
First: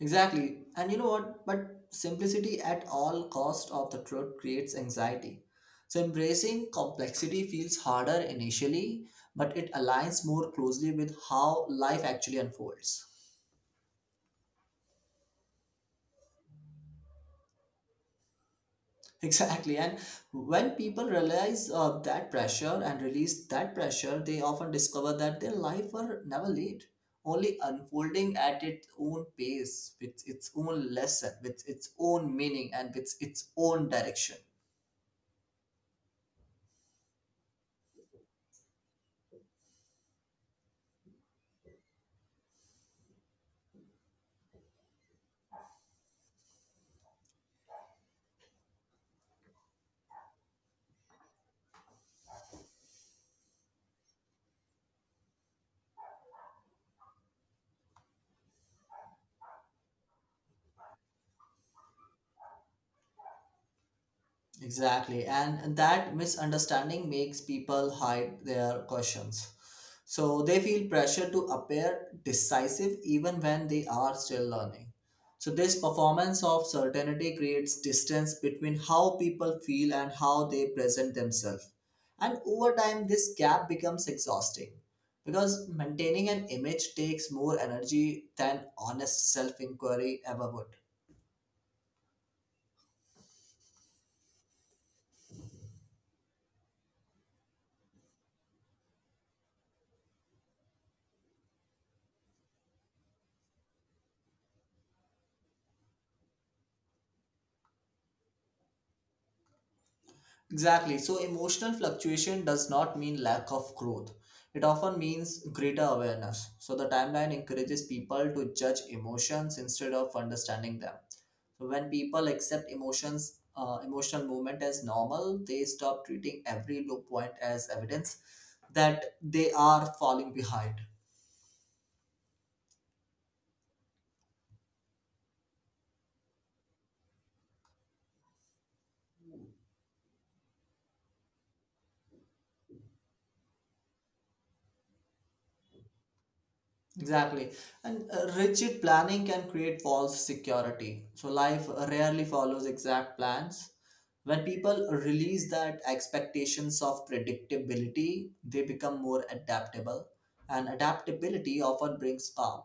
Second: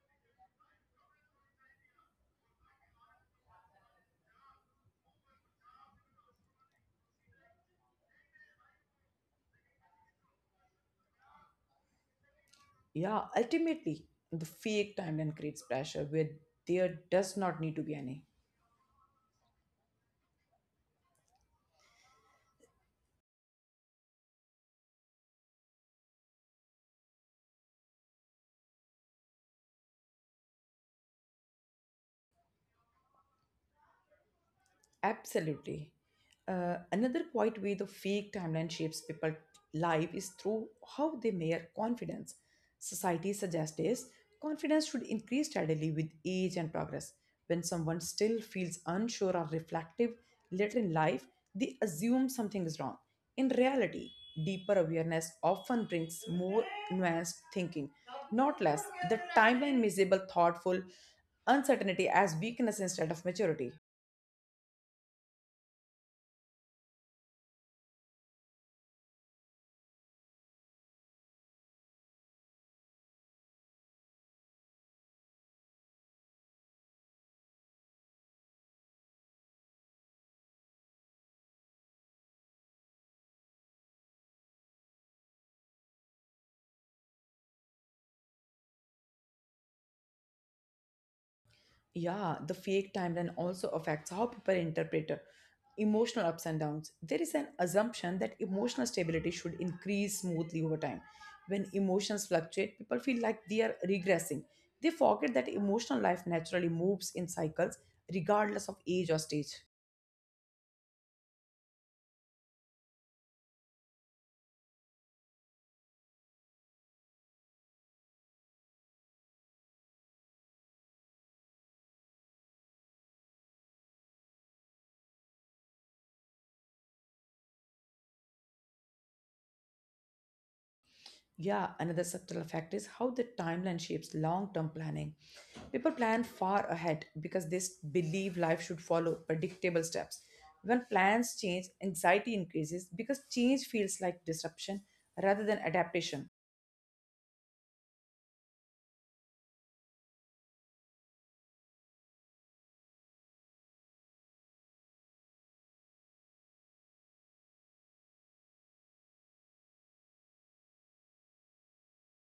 Exactly. And you know what? But simplicity at all cost of the truth creates anxiety. So embracing complexity feels harder initially, but it aligns more closely with how life actually unfolds. Yeah, ultimately, the fake timeline creates pressure where there does not need to be any. Exactly. And when people realize that pressure and release that pressure, they often discover that their life were never late, only unfolding at its own pace, with its own lesson, with its own meaning, and with its own direction. Absolutely. Another quite way the fake timeline shapes people' life is through how they measure confidence. Society suggests is confidence should increase steadily with age and progress. When someone still feels unsure or reflective later in life, they assume something is wrong. In reality, deeper awareness often brings more nuanced thinking, not less. The timeline miserable, thoughtful uncertainty as weakness instead of maturity. Exactly, and that misunderstanding makes people hide their questions. So they feel pressure to appear decisive even when they are still learning. So, this performance of certainty creates distance between how people feel and how they present themselves. And over time, this gap becomes exhausting because maintaining an image takes more energy than honest self inquiry ever would. Yeah, the fake timeline also affects how people interpret emotional ups and downs. There is an assumption that emotional stability should increase smoothly over time. When emotions fluctuate, people feel like they are regressing. They forget that emotional life naturally moves in cycles regardless of age or stage. Exactly. So emotional fluctuation does not mean lack of growth. It often means greater awareness. So the timeline encourages people to judge emotions instead of understanding them. So when people accept emotions, emotional movement as normal, they stop treating every low point as evidence that they are falling behind. Yeah, another subtle effect is how the timeline shapes long term planning. People plan far ahead because believe life should follow predictable steps. When plans change, anxiety increases because change feels like disruption rather than adaptation. Exactly. And rigid planning can create false security. So life rarely follows exact plans. When people release that expectations of predictability, they become more adaptable. And adaptability often brings calm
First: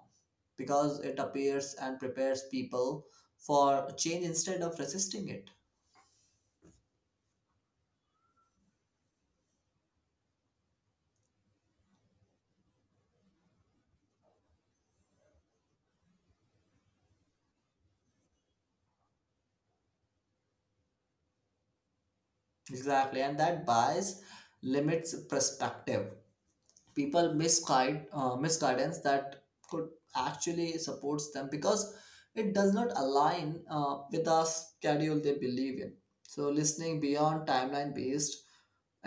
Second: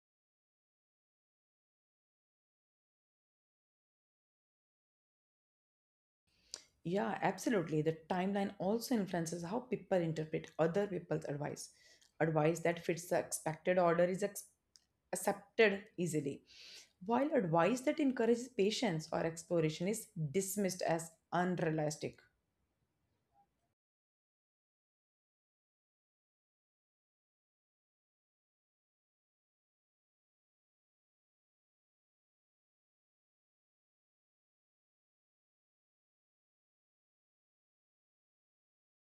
because it appears and prepares people for change instead of resisting it. Yeah, absolutely. The timeline also influences how people interpret other people's advice. Advice that fits the expected order is accepted easily, while advice that encourages patience or exploration is dismissed as unrealistic. Exactly. And that bias limits perspective. People misguide misguidance that could actually supports them because it does not align with the schedule they believe in. So listening beyond timeline based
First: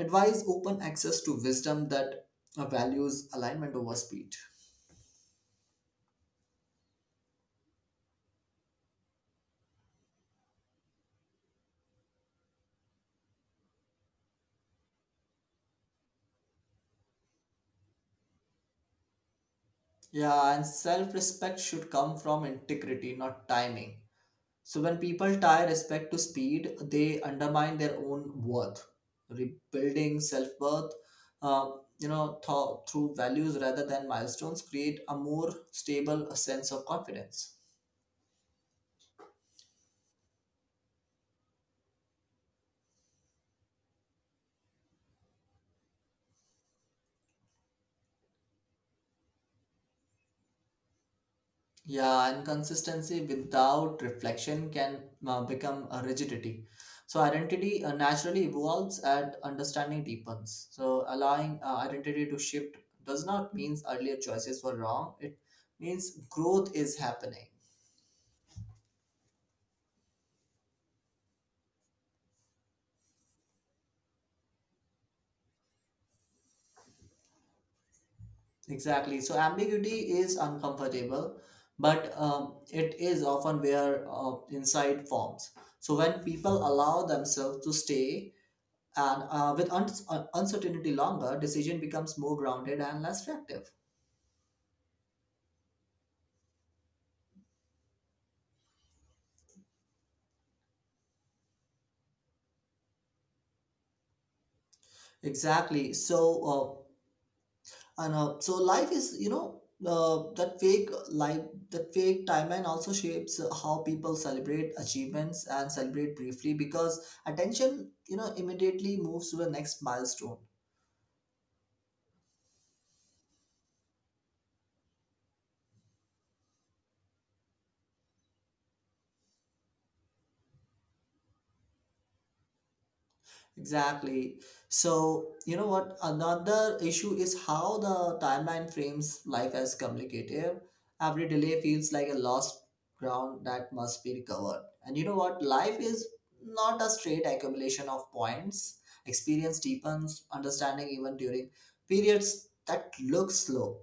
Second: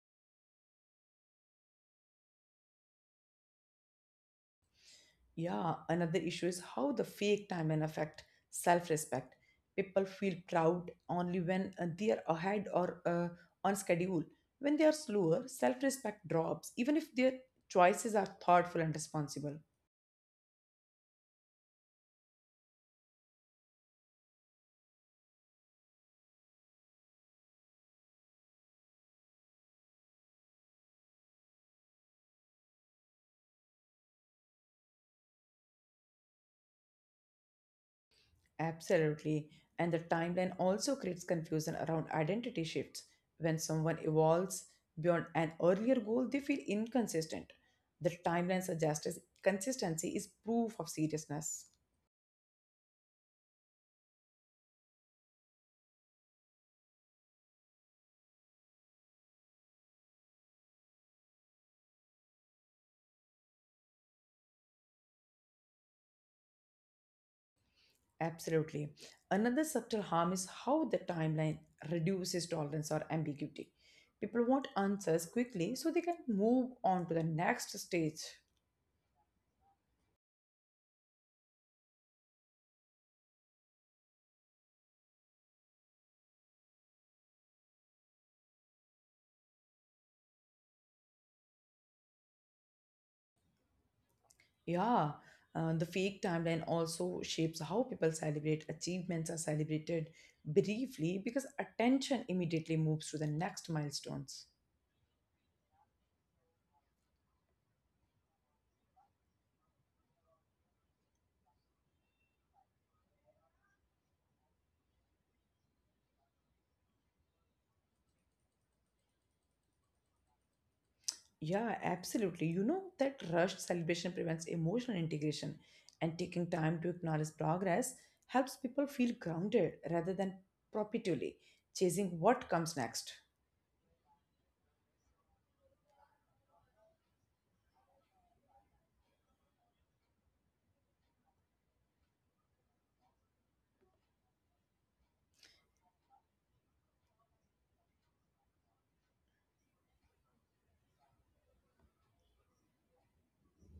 advice open access to wisdom that values alignment over speed. Yeah, another issue is how the fake timeline affect self-respect. People feel proud only when they are ahead or on schedule. When they are slower, self-respect drops, even if their choices are thoughtful and responsible. Yeah, and self-respect should come from integrity, not timing. So when people tie respect to speed, they undermine their own worth, rebuilding self-worth. Uh, Through values rather than milestones, create a more stable sense of confidence. Absolutely. And the timeline also creates confusion around identity shifts. When someone evolves beyond an earlier goal, they feel inconsistent. The timeline suggests consistency is proof of seriousness. Yeah, and consistency without reflection can become a rigidity. So identity naturally evolves and understanding deepens. So allowing identity to shift does not mean earlier choices were wrong. It means growth is happening. Absolutely. Another subtle harm is how the timeline reduces tolerance or ambiguity. People want answers quickly so they can move on to the next stage. Exactly. So ambiguity is uncomfortable, but it is often where insight forms. So when people allow themselves to stay and with uncertainty longer, decision becomes more grounded and less reactive. Yeah, the fake timeline also shapes how people celebrate. Achievements are celebrated briefly because attention immediately moves to the next milestones. Exactly. So life is, that fake life, that fake timeline also shapes how people celebrate achievements and celebrate briefly because attention, immediately moves to the next milestone. Yeah, absolutely. You know that rushed celebration prevents emotional integration, and taking time to acknowledge progress helps people feel grounded rather than perpetually chasing what comes next. Exactly. So, you know what? Another issue is how the timeline frames life as communicative. Every delay feels like a lost ground that must be recovered. And you know what? Life is not a straight accumulation of points. Experience deepens, understanding even during periods that look slow.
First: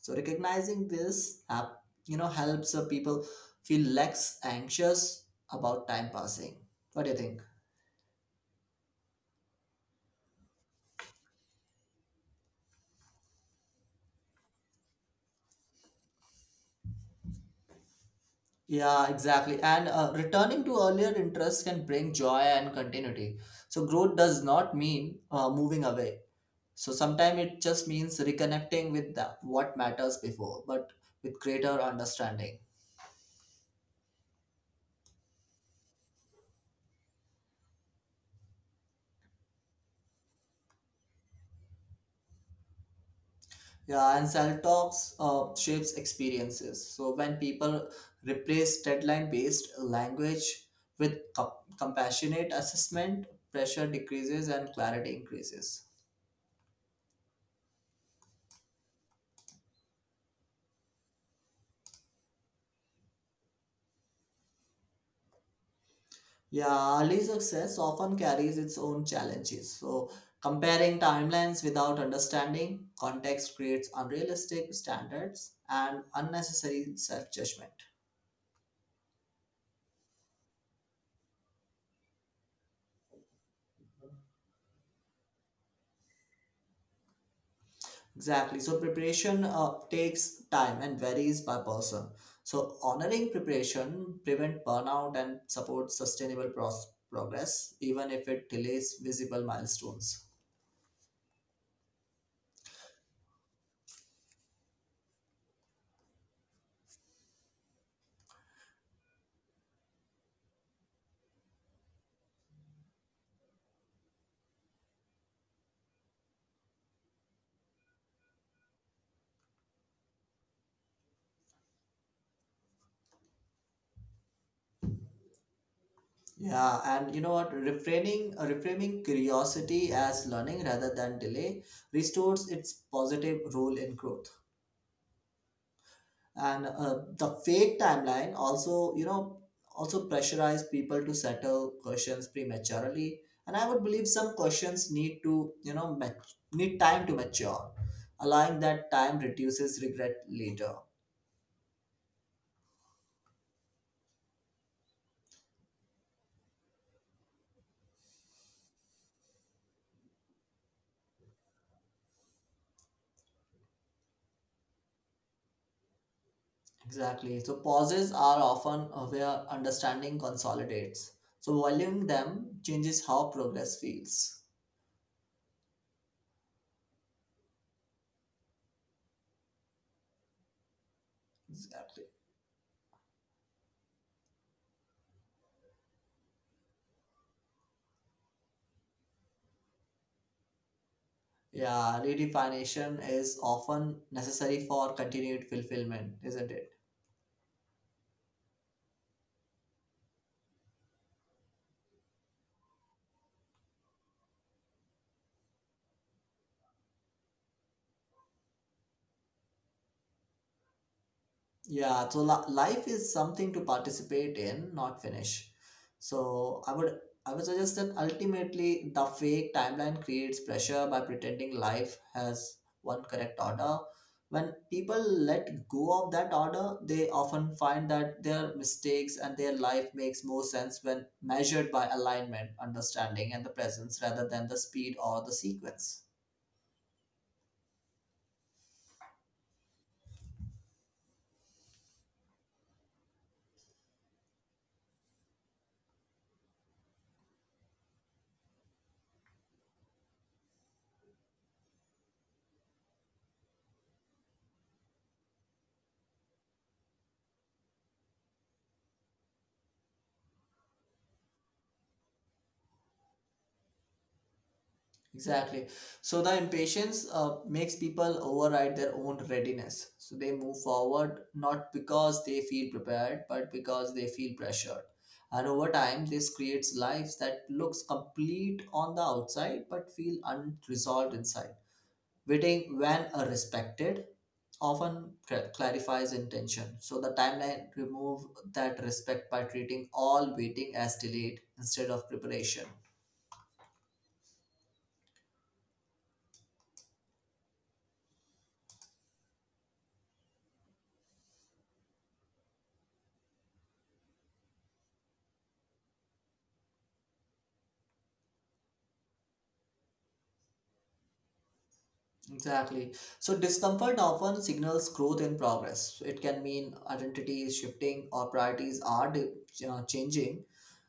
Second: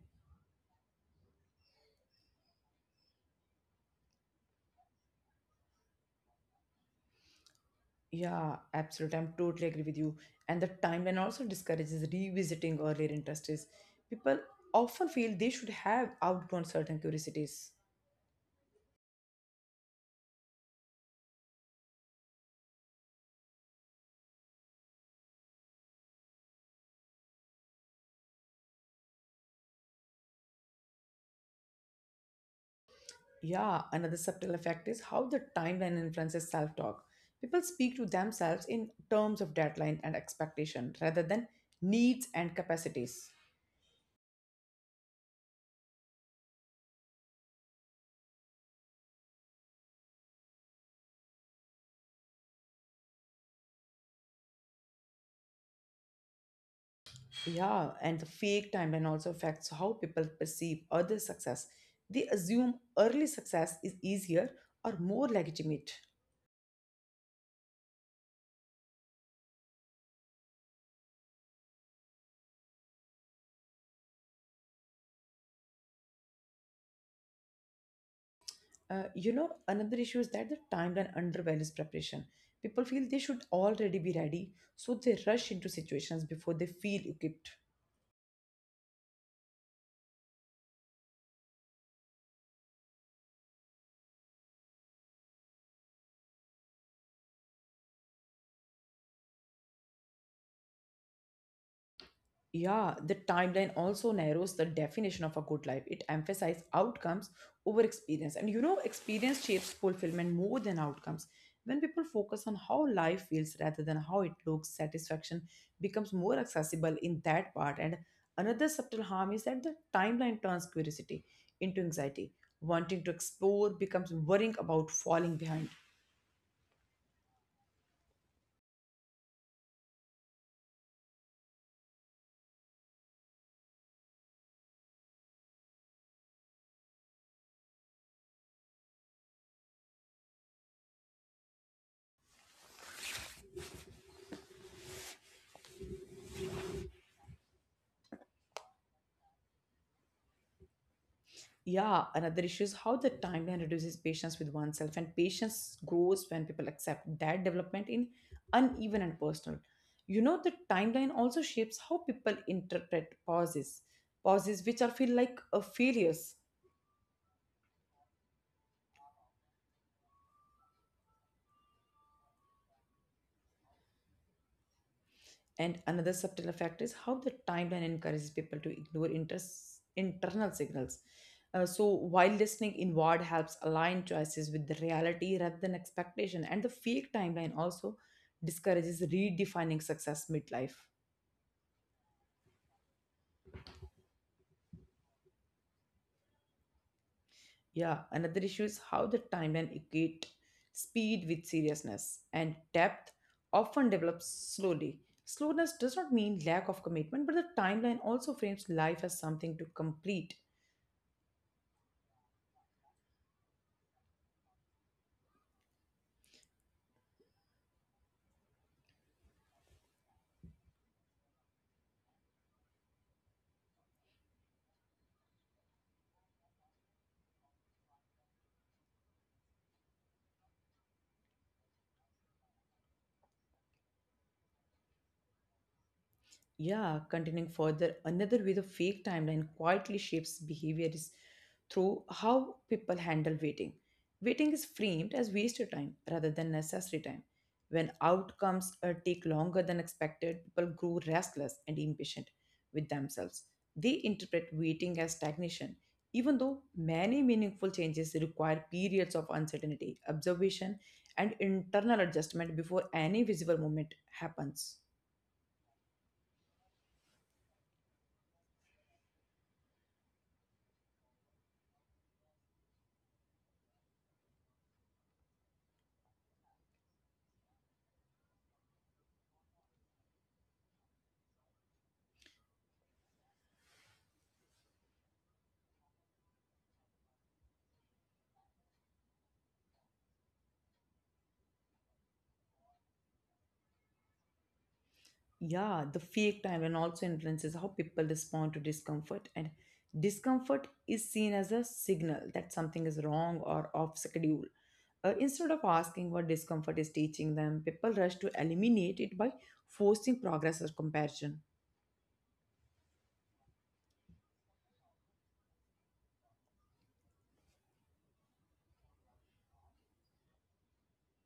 So recognizing this, helps people feel less anxious about time passing. What do you think? Yeah, absolutely. I'm totally agree with you. And the timeline also discourages revisiting earlier interests. People often feel they should have outgrown certain curiosities. Yeah, exactly. And returning to earlier interests can bring joy and continuity. So, growth does not mean moving away. So, sometimes it just means reconnecting with the, what matters before, but with greater understanding. Yeah, another subtle effect is how the timeline influences self talk. People speak to themselves in terms of deadline and expectation rather than needs and capacities. Yeah, and self talks shapes experiences. So, when people replace deadline based language with compassionate assessment, pressure decreases and clarity increases. Yeah, and the fake timeline also affects how people perceive other success. They assume early success is easier or more legitimate. Yeah, early success often carries its own challenges. So, comparing timelines without understanding context creates unrealistic standards and unnecessary self judgment. You know, another issue is that the timeline undervalues preparation. People feel they should already be ready, so they rush into situations before they feel equipped. Exactly. So, preparation takes time and varies by person. So, honoring preparation prevents burnout and supports sustainable progress, even if it delays visible milestones. Yeah, the timeline also narrows the definition of a good life. It emphasizes outcomes over experience. And you know, experience shapes fulfillment more than outcomes. When people focus on how life feels rather than how it looks, satisfaction becomes more accessible in that part. And another subtle harm is that the timeline turns curiosity into anxiety. Wanting to explore becomes worrying about falling behind. Yeah, and you know what? Reframing curiosity as learning rather than delay restores its positive role in growth. And The fake timeline also, also pressurize people to settle questions prematurely. And I would believe some questions need to, need time to mature. Allowing that time reduces regret later. Yeah, another issue is how the timeline reduces patience with oneself, and patience grows when people accept that development in uneven and personal. You know, the timeline also shapes how people interpret pauses, pauses which are feel like a failures. Exactly. So pauses are often where understanding consolidates. So valuing them changes how progress feels. And another subtle effect is how the timeline encourages people to ignore internal signals. So, Exactly. while listening inward helps align choices with the reality rather than expectation, and the fake timeline also discourages redefining success midlife. Yeah, redefinition is often necessary for continued fulfillment, isn't it? Yeah, another issue is how the timeline equate speed with seriousness and depth often develops slowly. Slowness does not mean lack of commitment, but the timeline also frames life as something to complete. Yeah, so li life is something to participate in, not finish. So I would suggest that ultimately the fake timeline creates pressure by pretending life has one correct order. When people let go of that order, they often find that their mistakes and their life makes more sense when measured by alignment, understanding, and the presence rather than the speed or the sequence. Yeah, continuing further, another way the fake timeline quietly shapes behavior is through how people handle waiting. Waiting is framed as wasted time rather than necessary time. When outcomes take longer than expected, people grow restless and impatient with themselves. They interpret waiting as stagnation, even though many meaningful changes require periods of uncertainty, observation, and internal adjustment before any visible movement happens. Exactly. So the impatience makes people override their own readiness. So they move forward not because they feel prepared, but because they feel pressured. And over time, this creates lives that looks complete on the outside but feel unresolved inside. Waiting when a respected often clarifies intention. So the timeline remove that respect by treating all waiting as delayed instead of preparation. Yeah, the fake timeline also influences how people respond to discomfort, and discomfort is seen as a signal that something is wrong or off schedule. Instead of asking what discomfort is teaching them, people rush to eliminate it by forcing progress or comparison. Exactly. So discomfort often signals growth and progress. It can mean identity is shifting or priorities are changing.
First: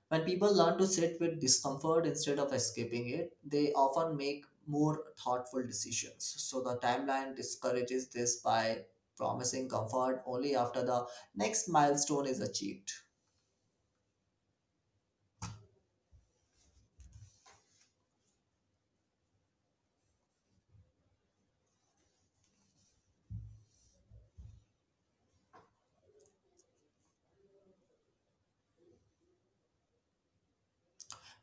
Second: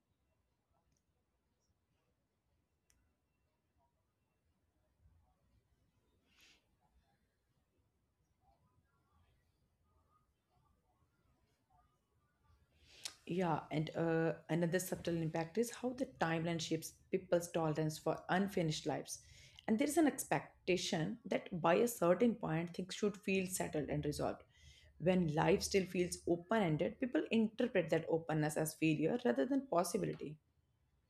When people learn to sit with discomfort instead of escaping it, they often make more thoughtful decisions. So the timeline discourages this by promising comfort only after the next milestone is achieved. Yeah, and another subtle impact is how the timeline shapes people's tolerance for unfinished lives. And there is an expectation that by a certain point, things should feel settled and resolved. When life still feels open ended, people interpret that openness as failure rather than possibility.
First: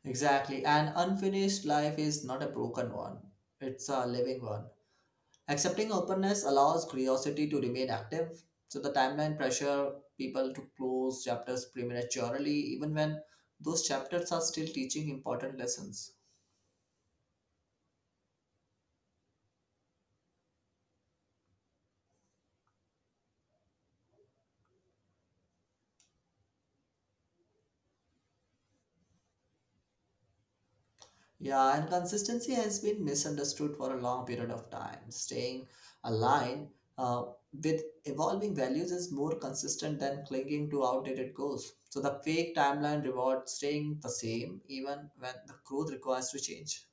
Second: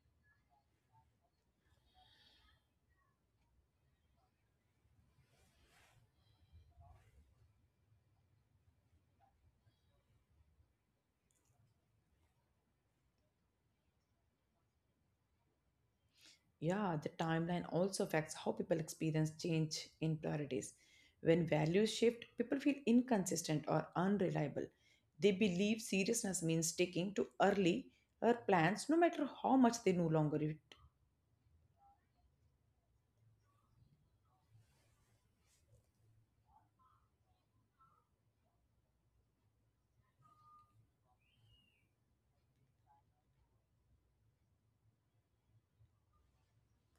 Exactly. An unfinished life is not a broken one. It's a living one. Accepting openness allows curiosity to remain active, so the timeline pressure people to close chapters prematurely, even when those chapters are still teaching important lessons. Yeah, the timeline also affects how people experience change in priorities. When values shift, people feel inconsistent or unreliable. They believe seriousness means sticking to early or plans no matter how much they no longer it. Yeah, and consistency has been misunderstood for a long period of time. Staying aligned uh, with evolving values is more consistent than clinging to outdated goals. So the fake timeline rewards staying the same even when the growth requires to change.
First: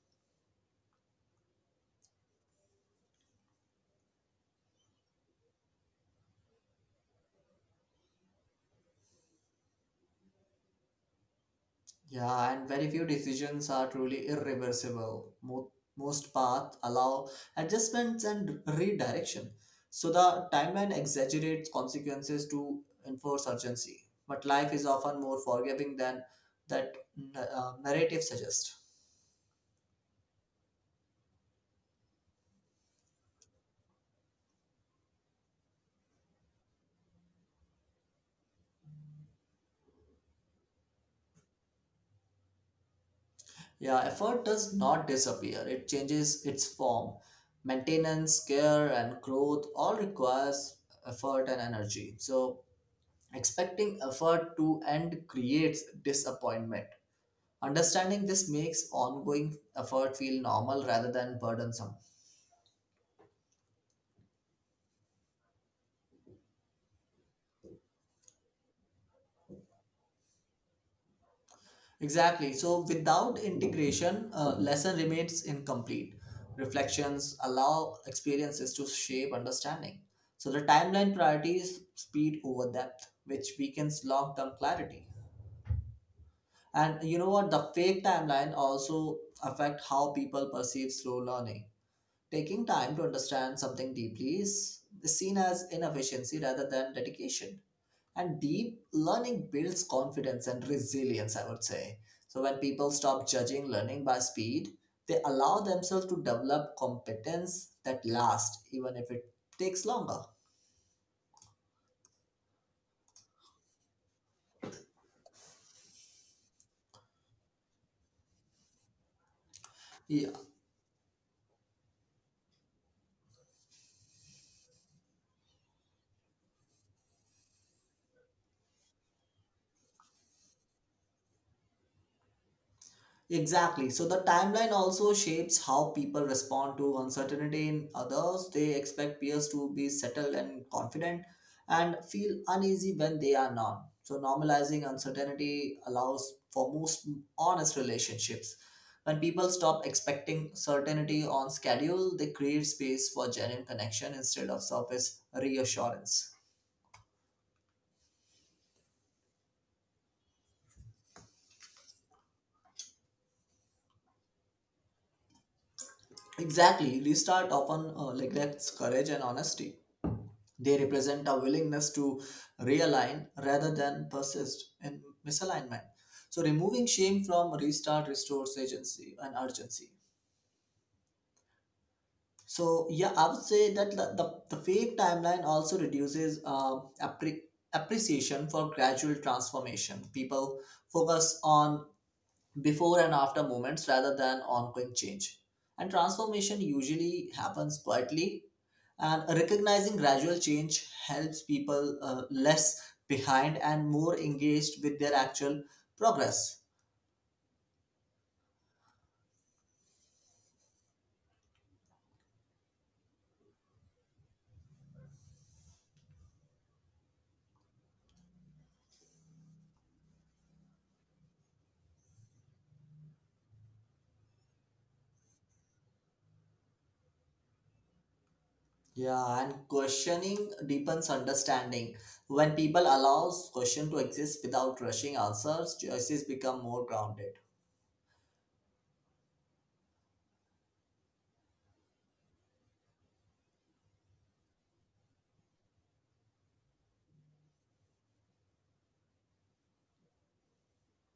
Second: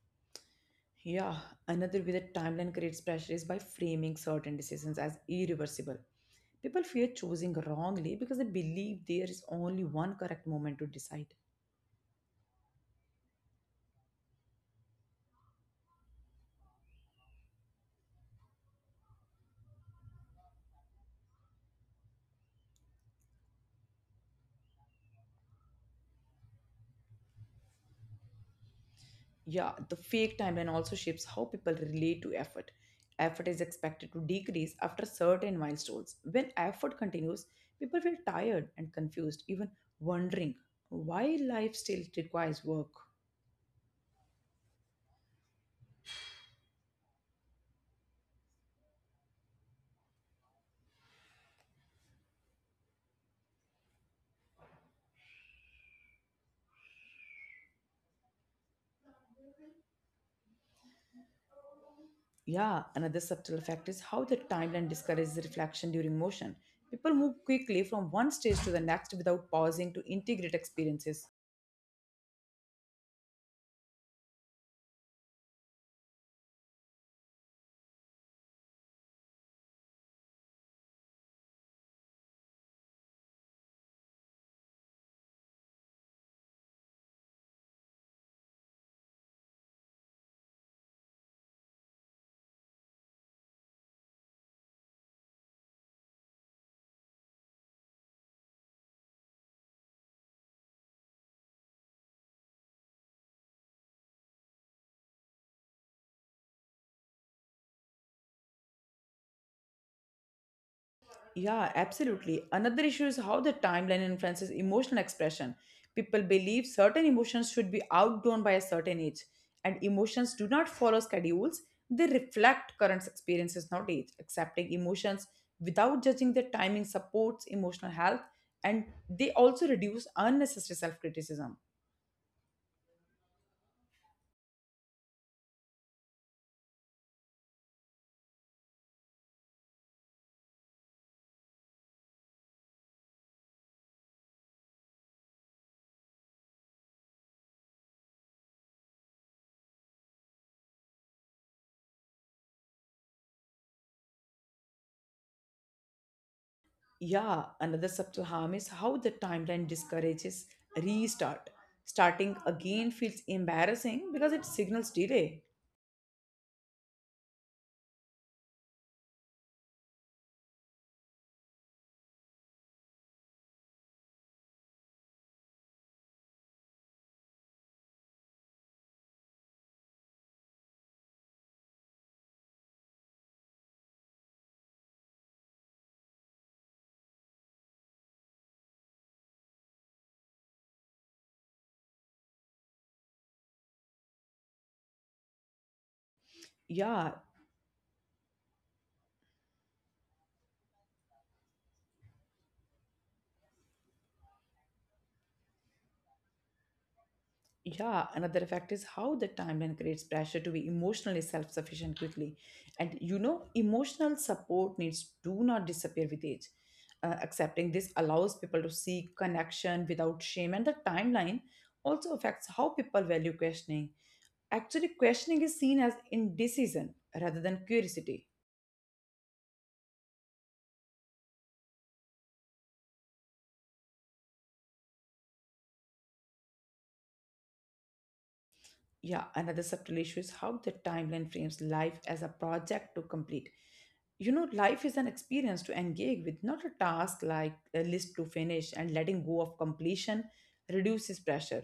Yeah, another way that timeline creates pressure is by framing certain decisions as irreversible. People fear choosing wrongly because they believe there is only one correct moment to decide. Yeah, and very few decisions are truly irreversible. Most paths allow adjustments and redirection. So the timeline exaggerates consequences to enforce urgency. But life is often more forgiving than that narrative suggests. Yeah, the fake timeline also shapes how people relate to effort. Effort is expected to decrease after certain milestones. When effort continues, people feel tired and confused, even wondering why life still requires work. Yeah, effort does not disappear, it changes its form. Maintenance, care, and growth all requires effort and energy. So expecting effort to end creates disappointment. Understanding this makes ongoing effort feel normal rather than burdensome. Yeah, another subtle effect is how the timeline discourages reflection during motion. People move quickly from one stage to the next without pausing to integrate experiences. Exactly. So, without integration, lesson remains incomplete. Reflections allow experiences to shape understanding. So, the timeline priorities speed over depth, which weakens long term clarity. And you know what? The fake timeline also affect how people perceive slow learning. Taking time to understand something deeply is seen as inefficiency rather than dedication. And deep learning builds confidence and resilience, I would say. So when people stop judging learning by speed, they allow themselves to develop competence that lasts, even if it takes longer. Yeah, absolutely. Another issue is how the timeline influences emotional expression. People believe certain emotions should be outgrown by a certain age, and emotions do not follow schedules. They reflect current experiences, not age. Accepting emotions without judging their timing supports emotional health, and they also reduce unnecessary self criticism. Exactly. So the timeline also shapes how people respond to uncertainty in others. They expect peers to be settled and confident and feel uneasy when they are not. So normalizing uncertainty allows for most honest relationships. When people stop expecting certainty on schedule, they create space for genuine connection instead of surface reassurance. Yeah, another subtle harm is how the timeline discourages restart. Starting again feels embarrassing because it signals delay. Exactly. Restart often neglects courage and honesty. They represent a willingness to realign rather than persist in misalignment. So, removing shame from restart restores agency and urgency. So, yeah, I would say that the fake timeline also reduces appreciation for gradual transformation. People focus on before and after moments rather than ongoing change. And Yeah, transformation usually happens quietly. And recognizing gradual change helps people less behind and more engaged with their actual progress. yeah, another effect is how the timeline creates pressure to be emotionally self sufficient quickly. Emotional support needs do not disappear with age. Accepting this allows people to seek connection without shame, and the timeline also affects how people value questioning. Actually, questioning is seen as indecision rather than curiosity. Yeah, and questioning deepens understanding. When people allows question to exist without rushing answers, choices become more grounded. Yeah, another subtle issue is how the timeline frames life as a project to complete. You know, life is an experience to engage with, not a task like a list to finish, and letting go of completion reduces pressure.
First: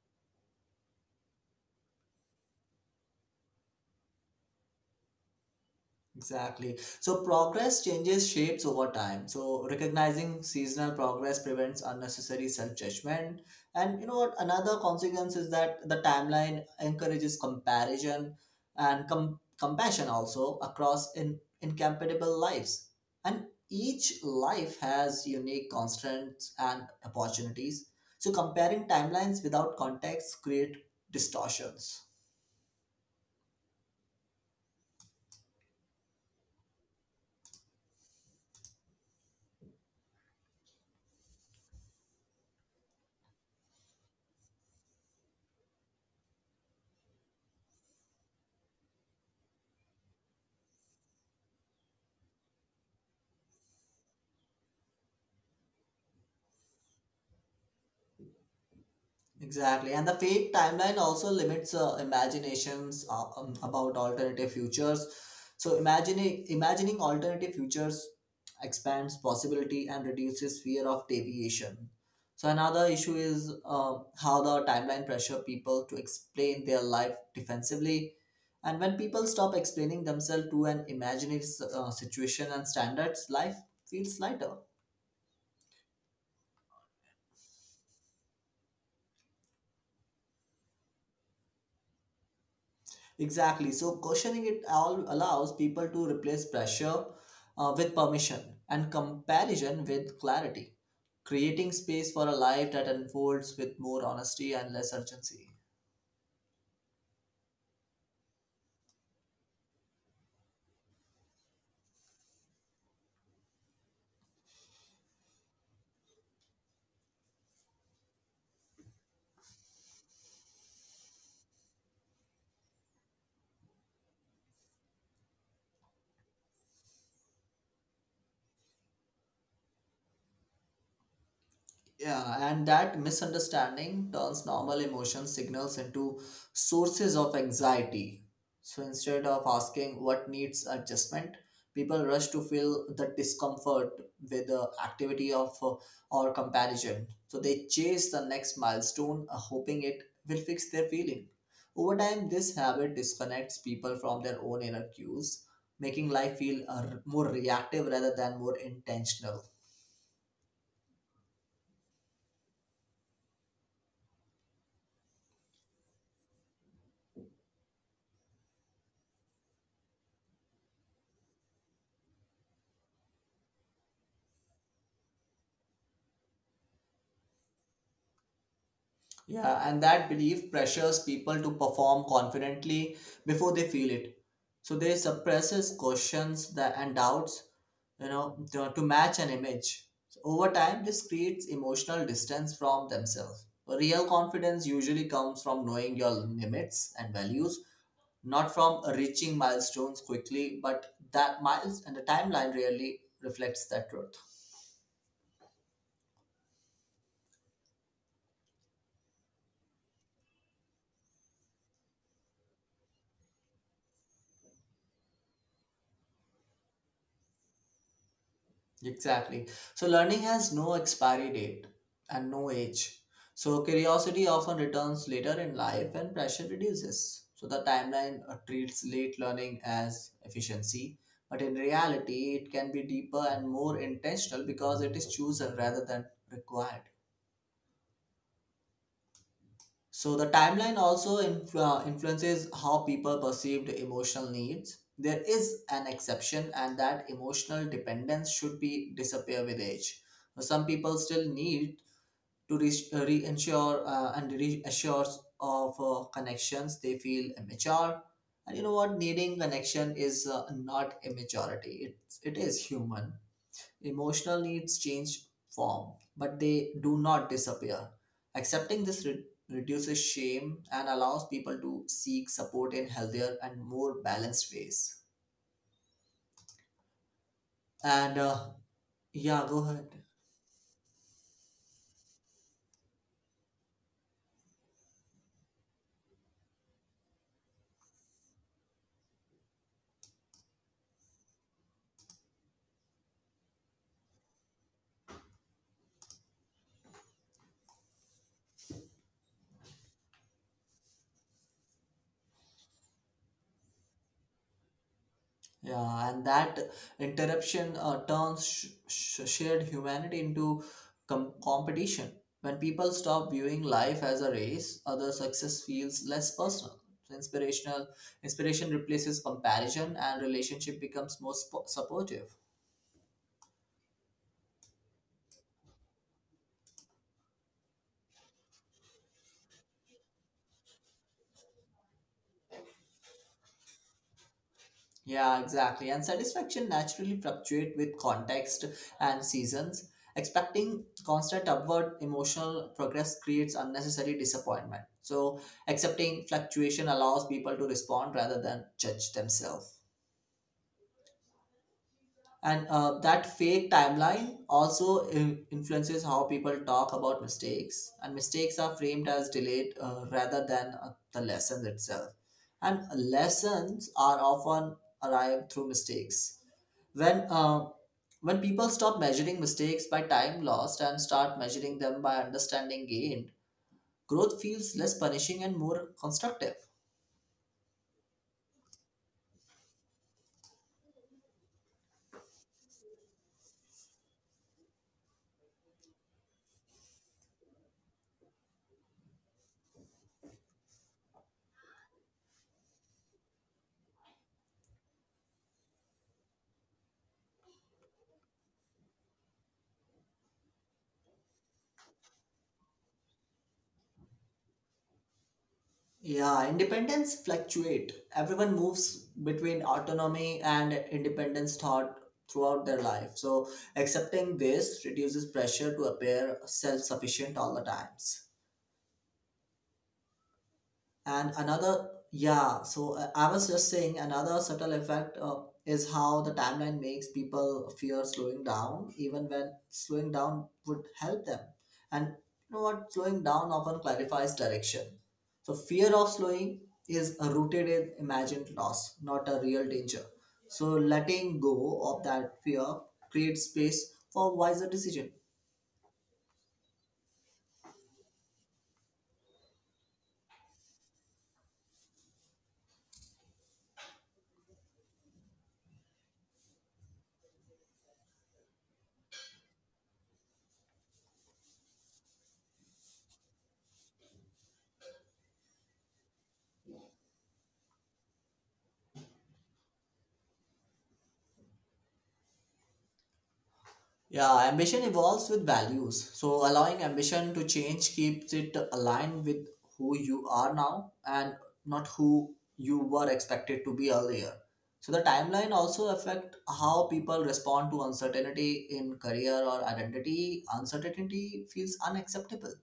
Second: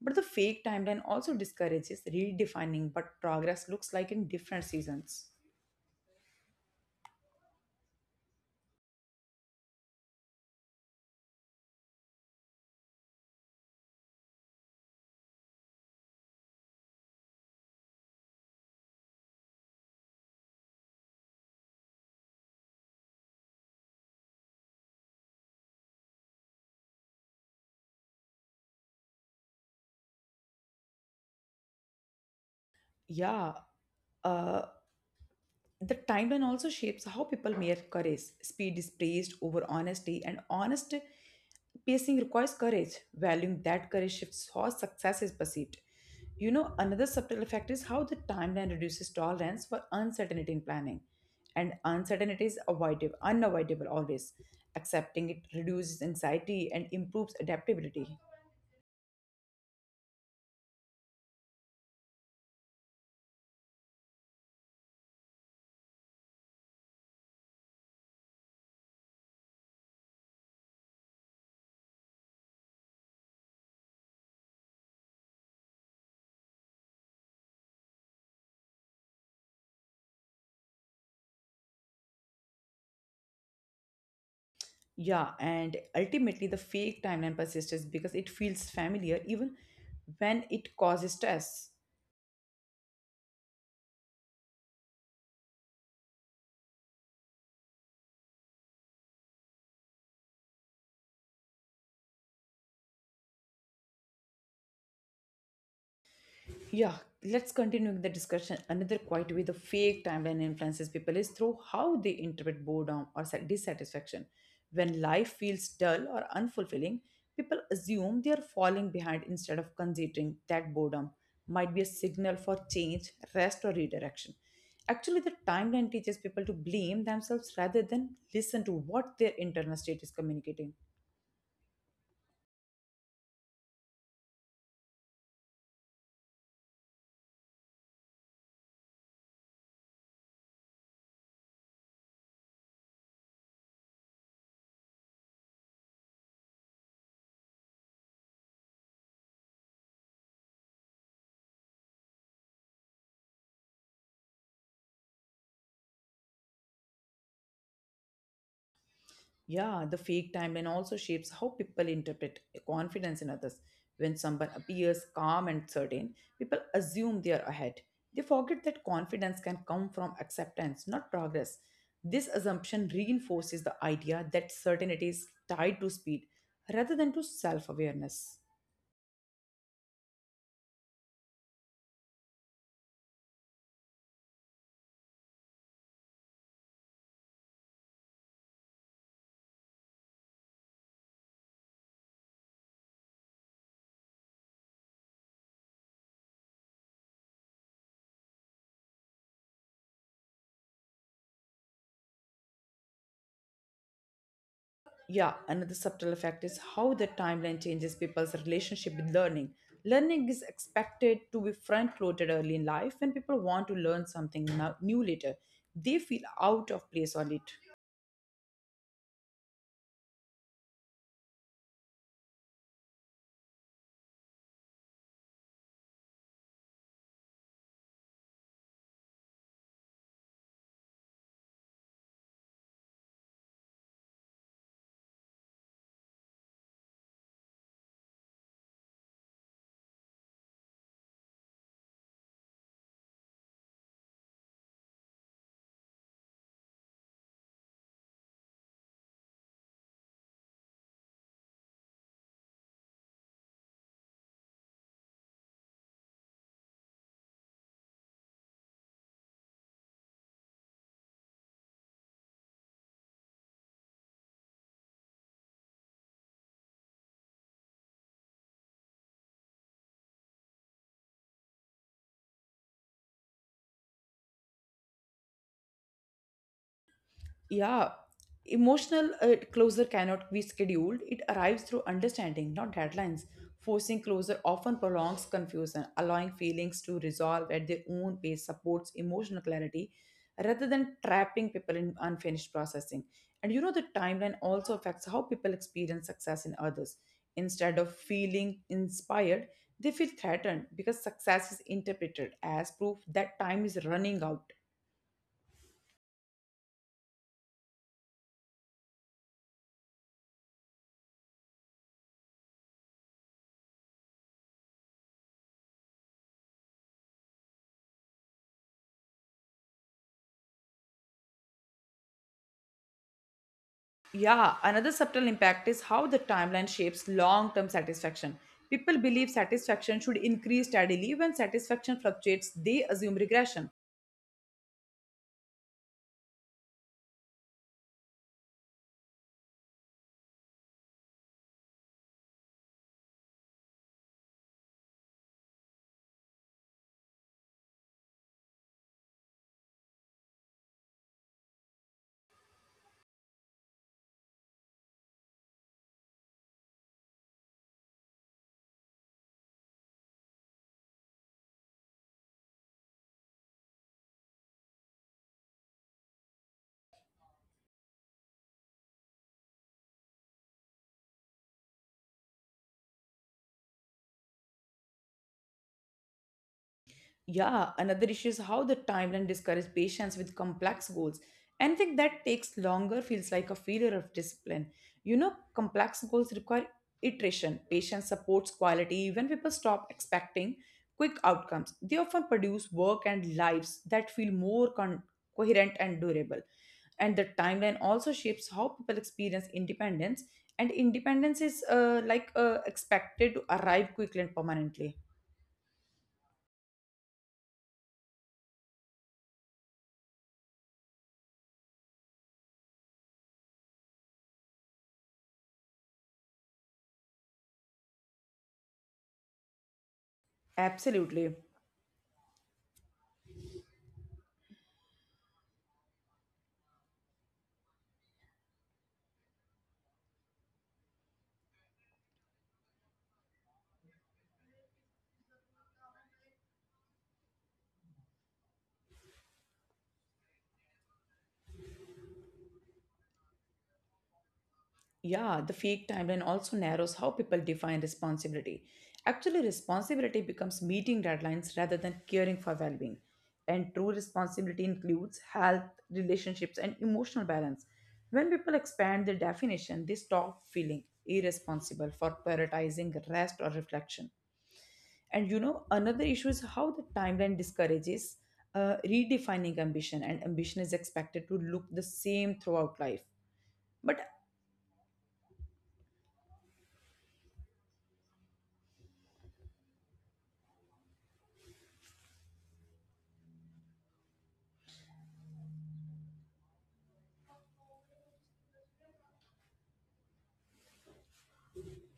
But the fake timeline also discourages redefining what progress looks like in different seasons. Exactly. So progress changes shapes over time. So recognizing seasonal progress prevents unnecessary self-judgment. And you know what? Another consequence is that the timeline encourages comparison and compassion also across incompatible lives. And each life has unique constraints and opportunities. So comparing timelines without context create distortions. Yeah, uh, the timeline also shapes how people measure courage. Speed is praised over honesty, and honest pacing requires courage. Valuing that courage shifts how success is perceived. You know, another subtle effect is how the timeline reduces tolerance for uncertainty in planning. And uncertainty is avoidable, unavoidable always. Accepting it reduces anxiety and improves adaptability. Exactly, and the fake timeline also limits imaginations about alternative futures. So, imagining alternative futures expands possibility and reduces fear of deviation. So, another issue is how the timeline pressure people to explain their life defensively, and when people stop explaining themselves to an imaginary situation and standards, life feels lighter. Yeah, and ultimately, the fake timeline persists because it feels familiar even when it causes stress. Exactly. So questioning it all allows people to replace pressure with permission and comparison with clarity, creating space for a life that unfolds with more honesty and less urgency. Yeah, let's continue with the discussion. Another quiet way the fake timeline influences people is through how they interpret boredom or dissatisfaction. When life feels dull or unfulfilling, people assume they are falling behind instead of considering that boredom might be a signal for change, rest, or redirection. Actually, the timeline teaches people to blame themselves rather than listen to what their internal state is communicating. Yeah, and that misunderstanding turns normal emotion signals into sources of anxiety. So instead of asking what needs adjustment, people rush to fill the discomfort with the activity of or comparison. So they chase the next milestone, hoping it will fix their feeling. Over time, this habit disconnects people from their own inner cues, making life feel more reactive rather than more intentional. Yeah, the fake timeline also shapes how people interpret confidence in others. When someone appears calm and certain, people assume they are ahead. They forget that confidence can come from acceptance, not progress. This assumption reinforces the idea that certainty is tied to speed rather than to self awareness. Yeah, and that belief pressures people to perform confidently before they feel it. So they suppresses questions that and doubts, to match an image. So over time, this creates emotional distance from themselves. Real confidence usually comes from knowing your limits and values, not from reaching milestones quickly. But that miles and the timeline really reflects that truth. Yeah, another subtle effect is how the timeline changes people's relationship with learning. Learning is expected to be front loaded early in life when people want to learn something new later. They feel out of place on it. Exactly. So learning has no expiry date and no age. So curiosity often returns later in life when pressure reduces. So the timeline treats late learning as efficiency, but in reality, it can be deeper and more intentional because it is chosen rather than required. So the timeline also influences how people perceived emotional needs. There is an exception, and that emotional dependence should be disappear with age. Some people still need to reinsure and reassure of connections. They feel immature, and you know what? Needing connection is not immaturity. It is human. Emotional needs change form, but they do not disappear. Accepting this reduces shame and allows people to seek support in healthier and more balanced ways. And Yeah, Yeah, go emotional ahead. closure cannot be scheduled. It arrives through understanding, not deadlines. Forcing closure often prolongs confusion, allowing feelings to resolve at their own pace supports emotional clarity rather than trapping people in unfinished processing. The timeline also affects how people experience success in others. Instead of feeling inspired, they feel threatened because success is interpreted as proof that time is running out. Yeah, and that interruption turns shared humanity into competition. When people stop viewing life as a race, other success feels less personal. So inspiration replaces comparison, and relationship becomes more supportive. Yeah, another subtle impact is how the timeline shapes long term satisfaction. People believe satisfaction should increase steadily. When satisfaction fluctuates, they assume regression. Yeah, exactly. And satisfaction naturally fluctuate with context and seasons. Expecting constant upward emotional progress creates unnecessary disappointment. So, accepting fluctuation allows people to respond rather than judge themselves. And that fake timeline also influences how people talk about mistakes, and mistakes are framed as delayed rather than the lesson itself. And lessons are often arrived through mistakes. When uh, when people stop measuring mistakes by time lost and start measuring them by understanding gained, growth feels less punishing and more constructive. Yeah, another issue is how the timeline discourages patients with complex goals. Anything that takes longer feels like a failure of discipline. You know, complex goals require iteration. Patience supports quality. When people stop expecting quick outcomes, they often produce work and lives that feel more coherent and durable. And the timeline also shapes how people experience independence, and independence is expected to arrive quickly and permanently. Yeah, independence fluctuate. Everyone moves between autonomy and independence thought throughout their life. So accepting this reduces pressure to appear self-sufficient all the times. And another, Absolutely. yeah, so I was just saying another subtle effect is how the timeline makes people fear slowing down even when slowing down would help them. And you know what? Slowing down often clarifies direction. So fear of slowing is rooted in imagined loss, not a real danger. So letting go of that fear creates space for wiser decision. Yeah, the fake timeline also narrows how people define responsibility. Actually, responsibility becomes meeting deadlines rather than caring for well-being, and true responsibility includes health, relationships and emotional balance. When people expand their definition, they stop feeling irresponsible for prioritizing rest or reflection. Another issue is how the timeline discourages redefining ambition, and ambition is expected to look the same throughout life. Yeah, But ambition evolves with values. So allowing ambition to change keeps it aligned with who you are now and not who you were expected to be earlier. So the timeline also affect how people respond to uncertainty in career or identity. Uncertainty feels unacceptable.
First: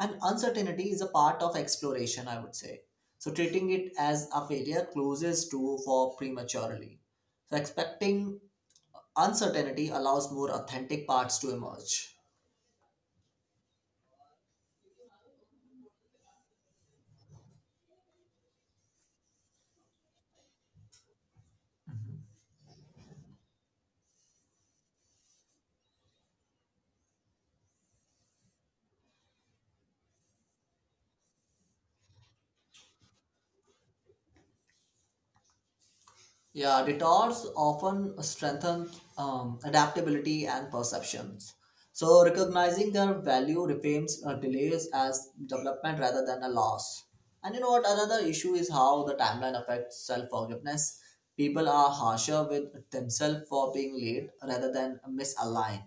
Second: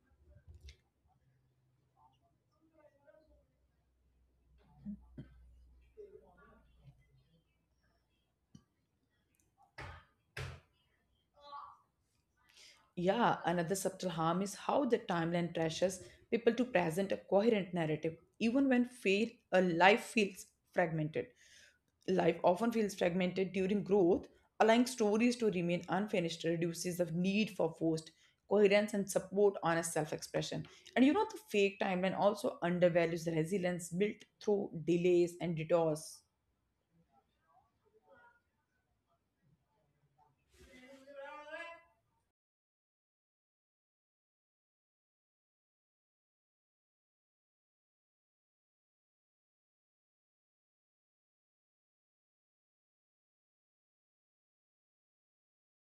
And uncertainty is a part of exploration, I would say. So treating it as a failure closes to for prematurely. So expecting uncertainty allows more authentic parts to emerge. yeah, another subtle harm is how the timeline pressures people to present a coherent narrative, even when fail, a life feels fragmented. Life often feels fragmented during growth, allowing stories to remain unfinished reduces the need for forced coherence and support on a self-expression. The fake timeline also undervalues the resilience built through delays and detours. Yeah, detours often strengthen adaptability and perceptions. So, recognizing their value reframes delays as development rather than a loss. And you know what? Another issue is how the timeline affects self forgiveness. People are harsher with themselves for being late rather than misaligned.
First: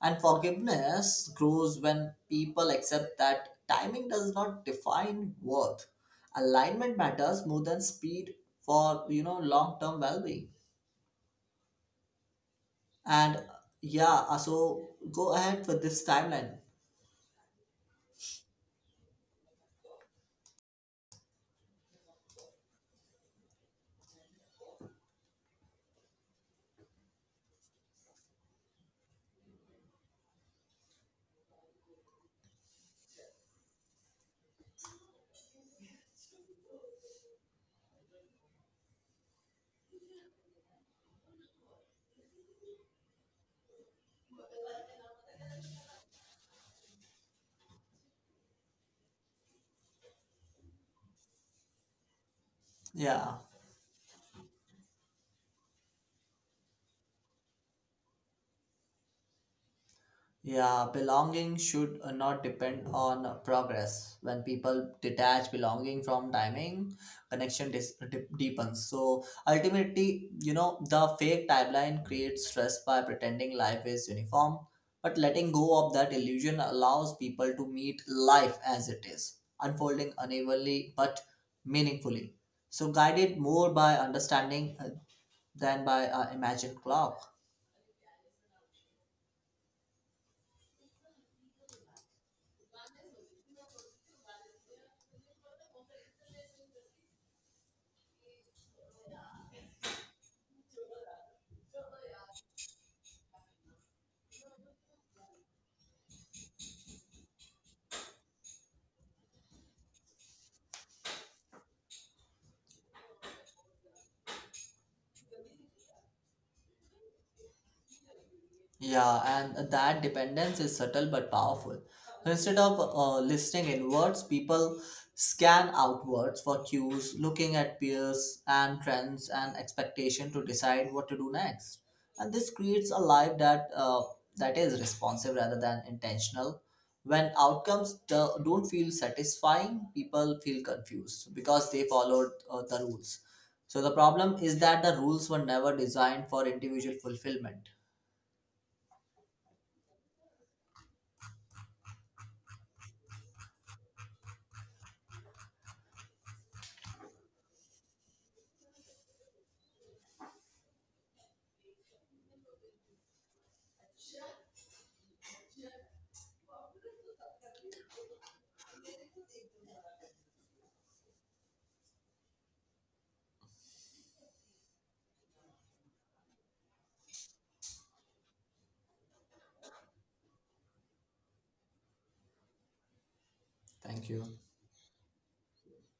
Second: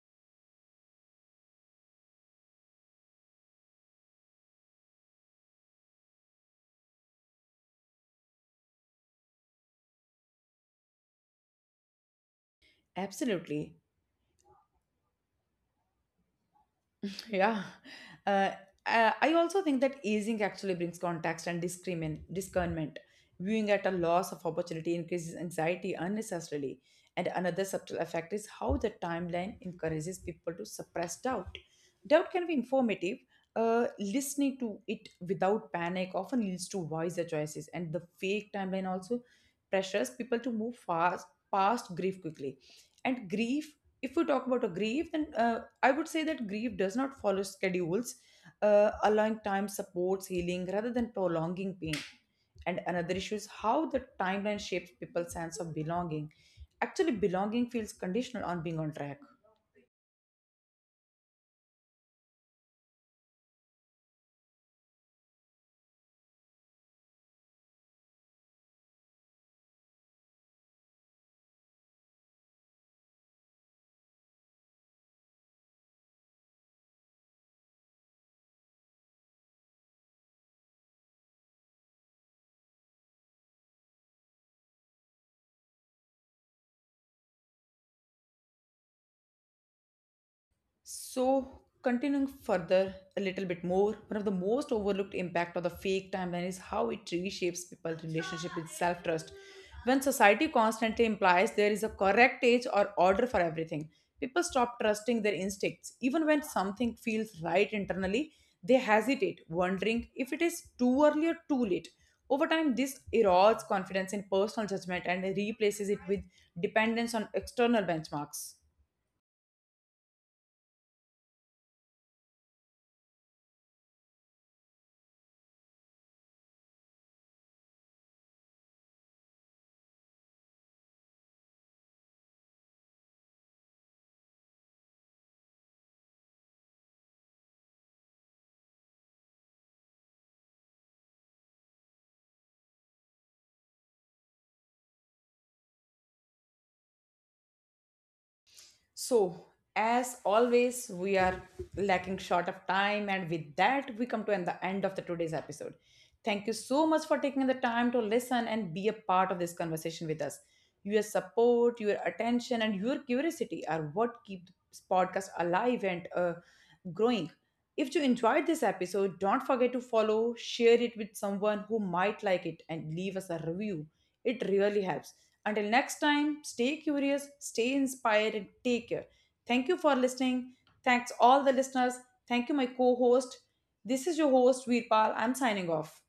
And forgiveness grows when people accept that timing does not define worth. Alignment matters more than speed for, you know, long term well being. And Absolutely. Yeah, so go ahead with this timeline. Yeah. Uh, I also think that aging actually brings context and discernment. Viewing at a loss of opportunity increases anxiety unnecessarily. And another subtle effect is how the timeline encourages people to suppress doubt. Doubt can be informative. Listening to it without panic often leads to wiser choices. And the fake timeline also pressures people to move fast past grief quickly. And grief, if we talk about a grief, then I would say that grief does not follow schedules, allowing time supports healing rather than prolonging pain. And another issue Yeah. is how the timeline shapes people's sense of belonging. Actually, belonging feels conditional on being on track. Yeah, belonging should not depend on progress. When people detach belonging from timing, connection deepens. So ultimately, you know, the fake timeline creates stress by pretending life is uniform. But letting go of that illusion allows people to meet life as it is, unfolding unevenly but meaningfully. So guided more by understanding than by imagined clock. So, continuing further a little bit more, one of the most overlooked impact of the fake timeline is how it reshapes people's relationship with self-trust. When society constantly implies there is a correct age or order for everything, people stop trusting their instincts. Even when something feels right internally, they hesitate, wondering if it is too early or too late. Over time, this erodes confidence in personal judgment and replaces it with dependence on external benchmarks. Yeah, and that dependence is subtle but powerful. Instead of listening inwards, people scan outwards for cues, looking at peers and trends and expectation to decide what to do next. And this creates a life that is responsive rather than intentional. When outcomes don't feel satisfying, people feel confused because they followed the rules. So the problem is that the rules were never designed for individual fulfillment. So, as always, we are lacking short of time, and with that, we come to the end of the today's episode. Thank you so much for taking the time to listen and be a part of this conversation with us. Your support, your attention, and your curiosity are what keep this podcast alive and growing. If you enjoyed this episode, don't forget to follow, share it with someone who might like it, and leave us a review. It really helps. Until next time, stay curious, stay inspired, and take care. Thank you for listening. Thanks, all the listeners. Thank you, my co host. This is Thank your you. host, Veerpal. I'm signing off.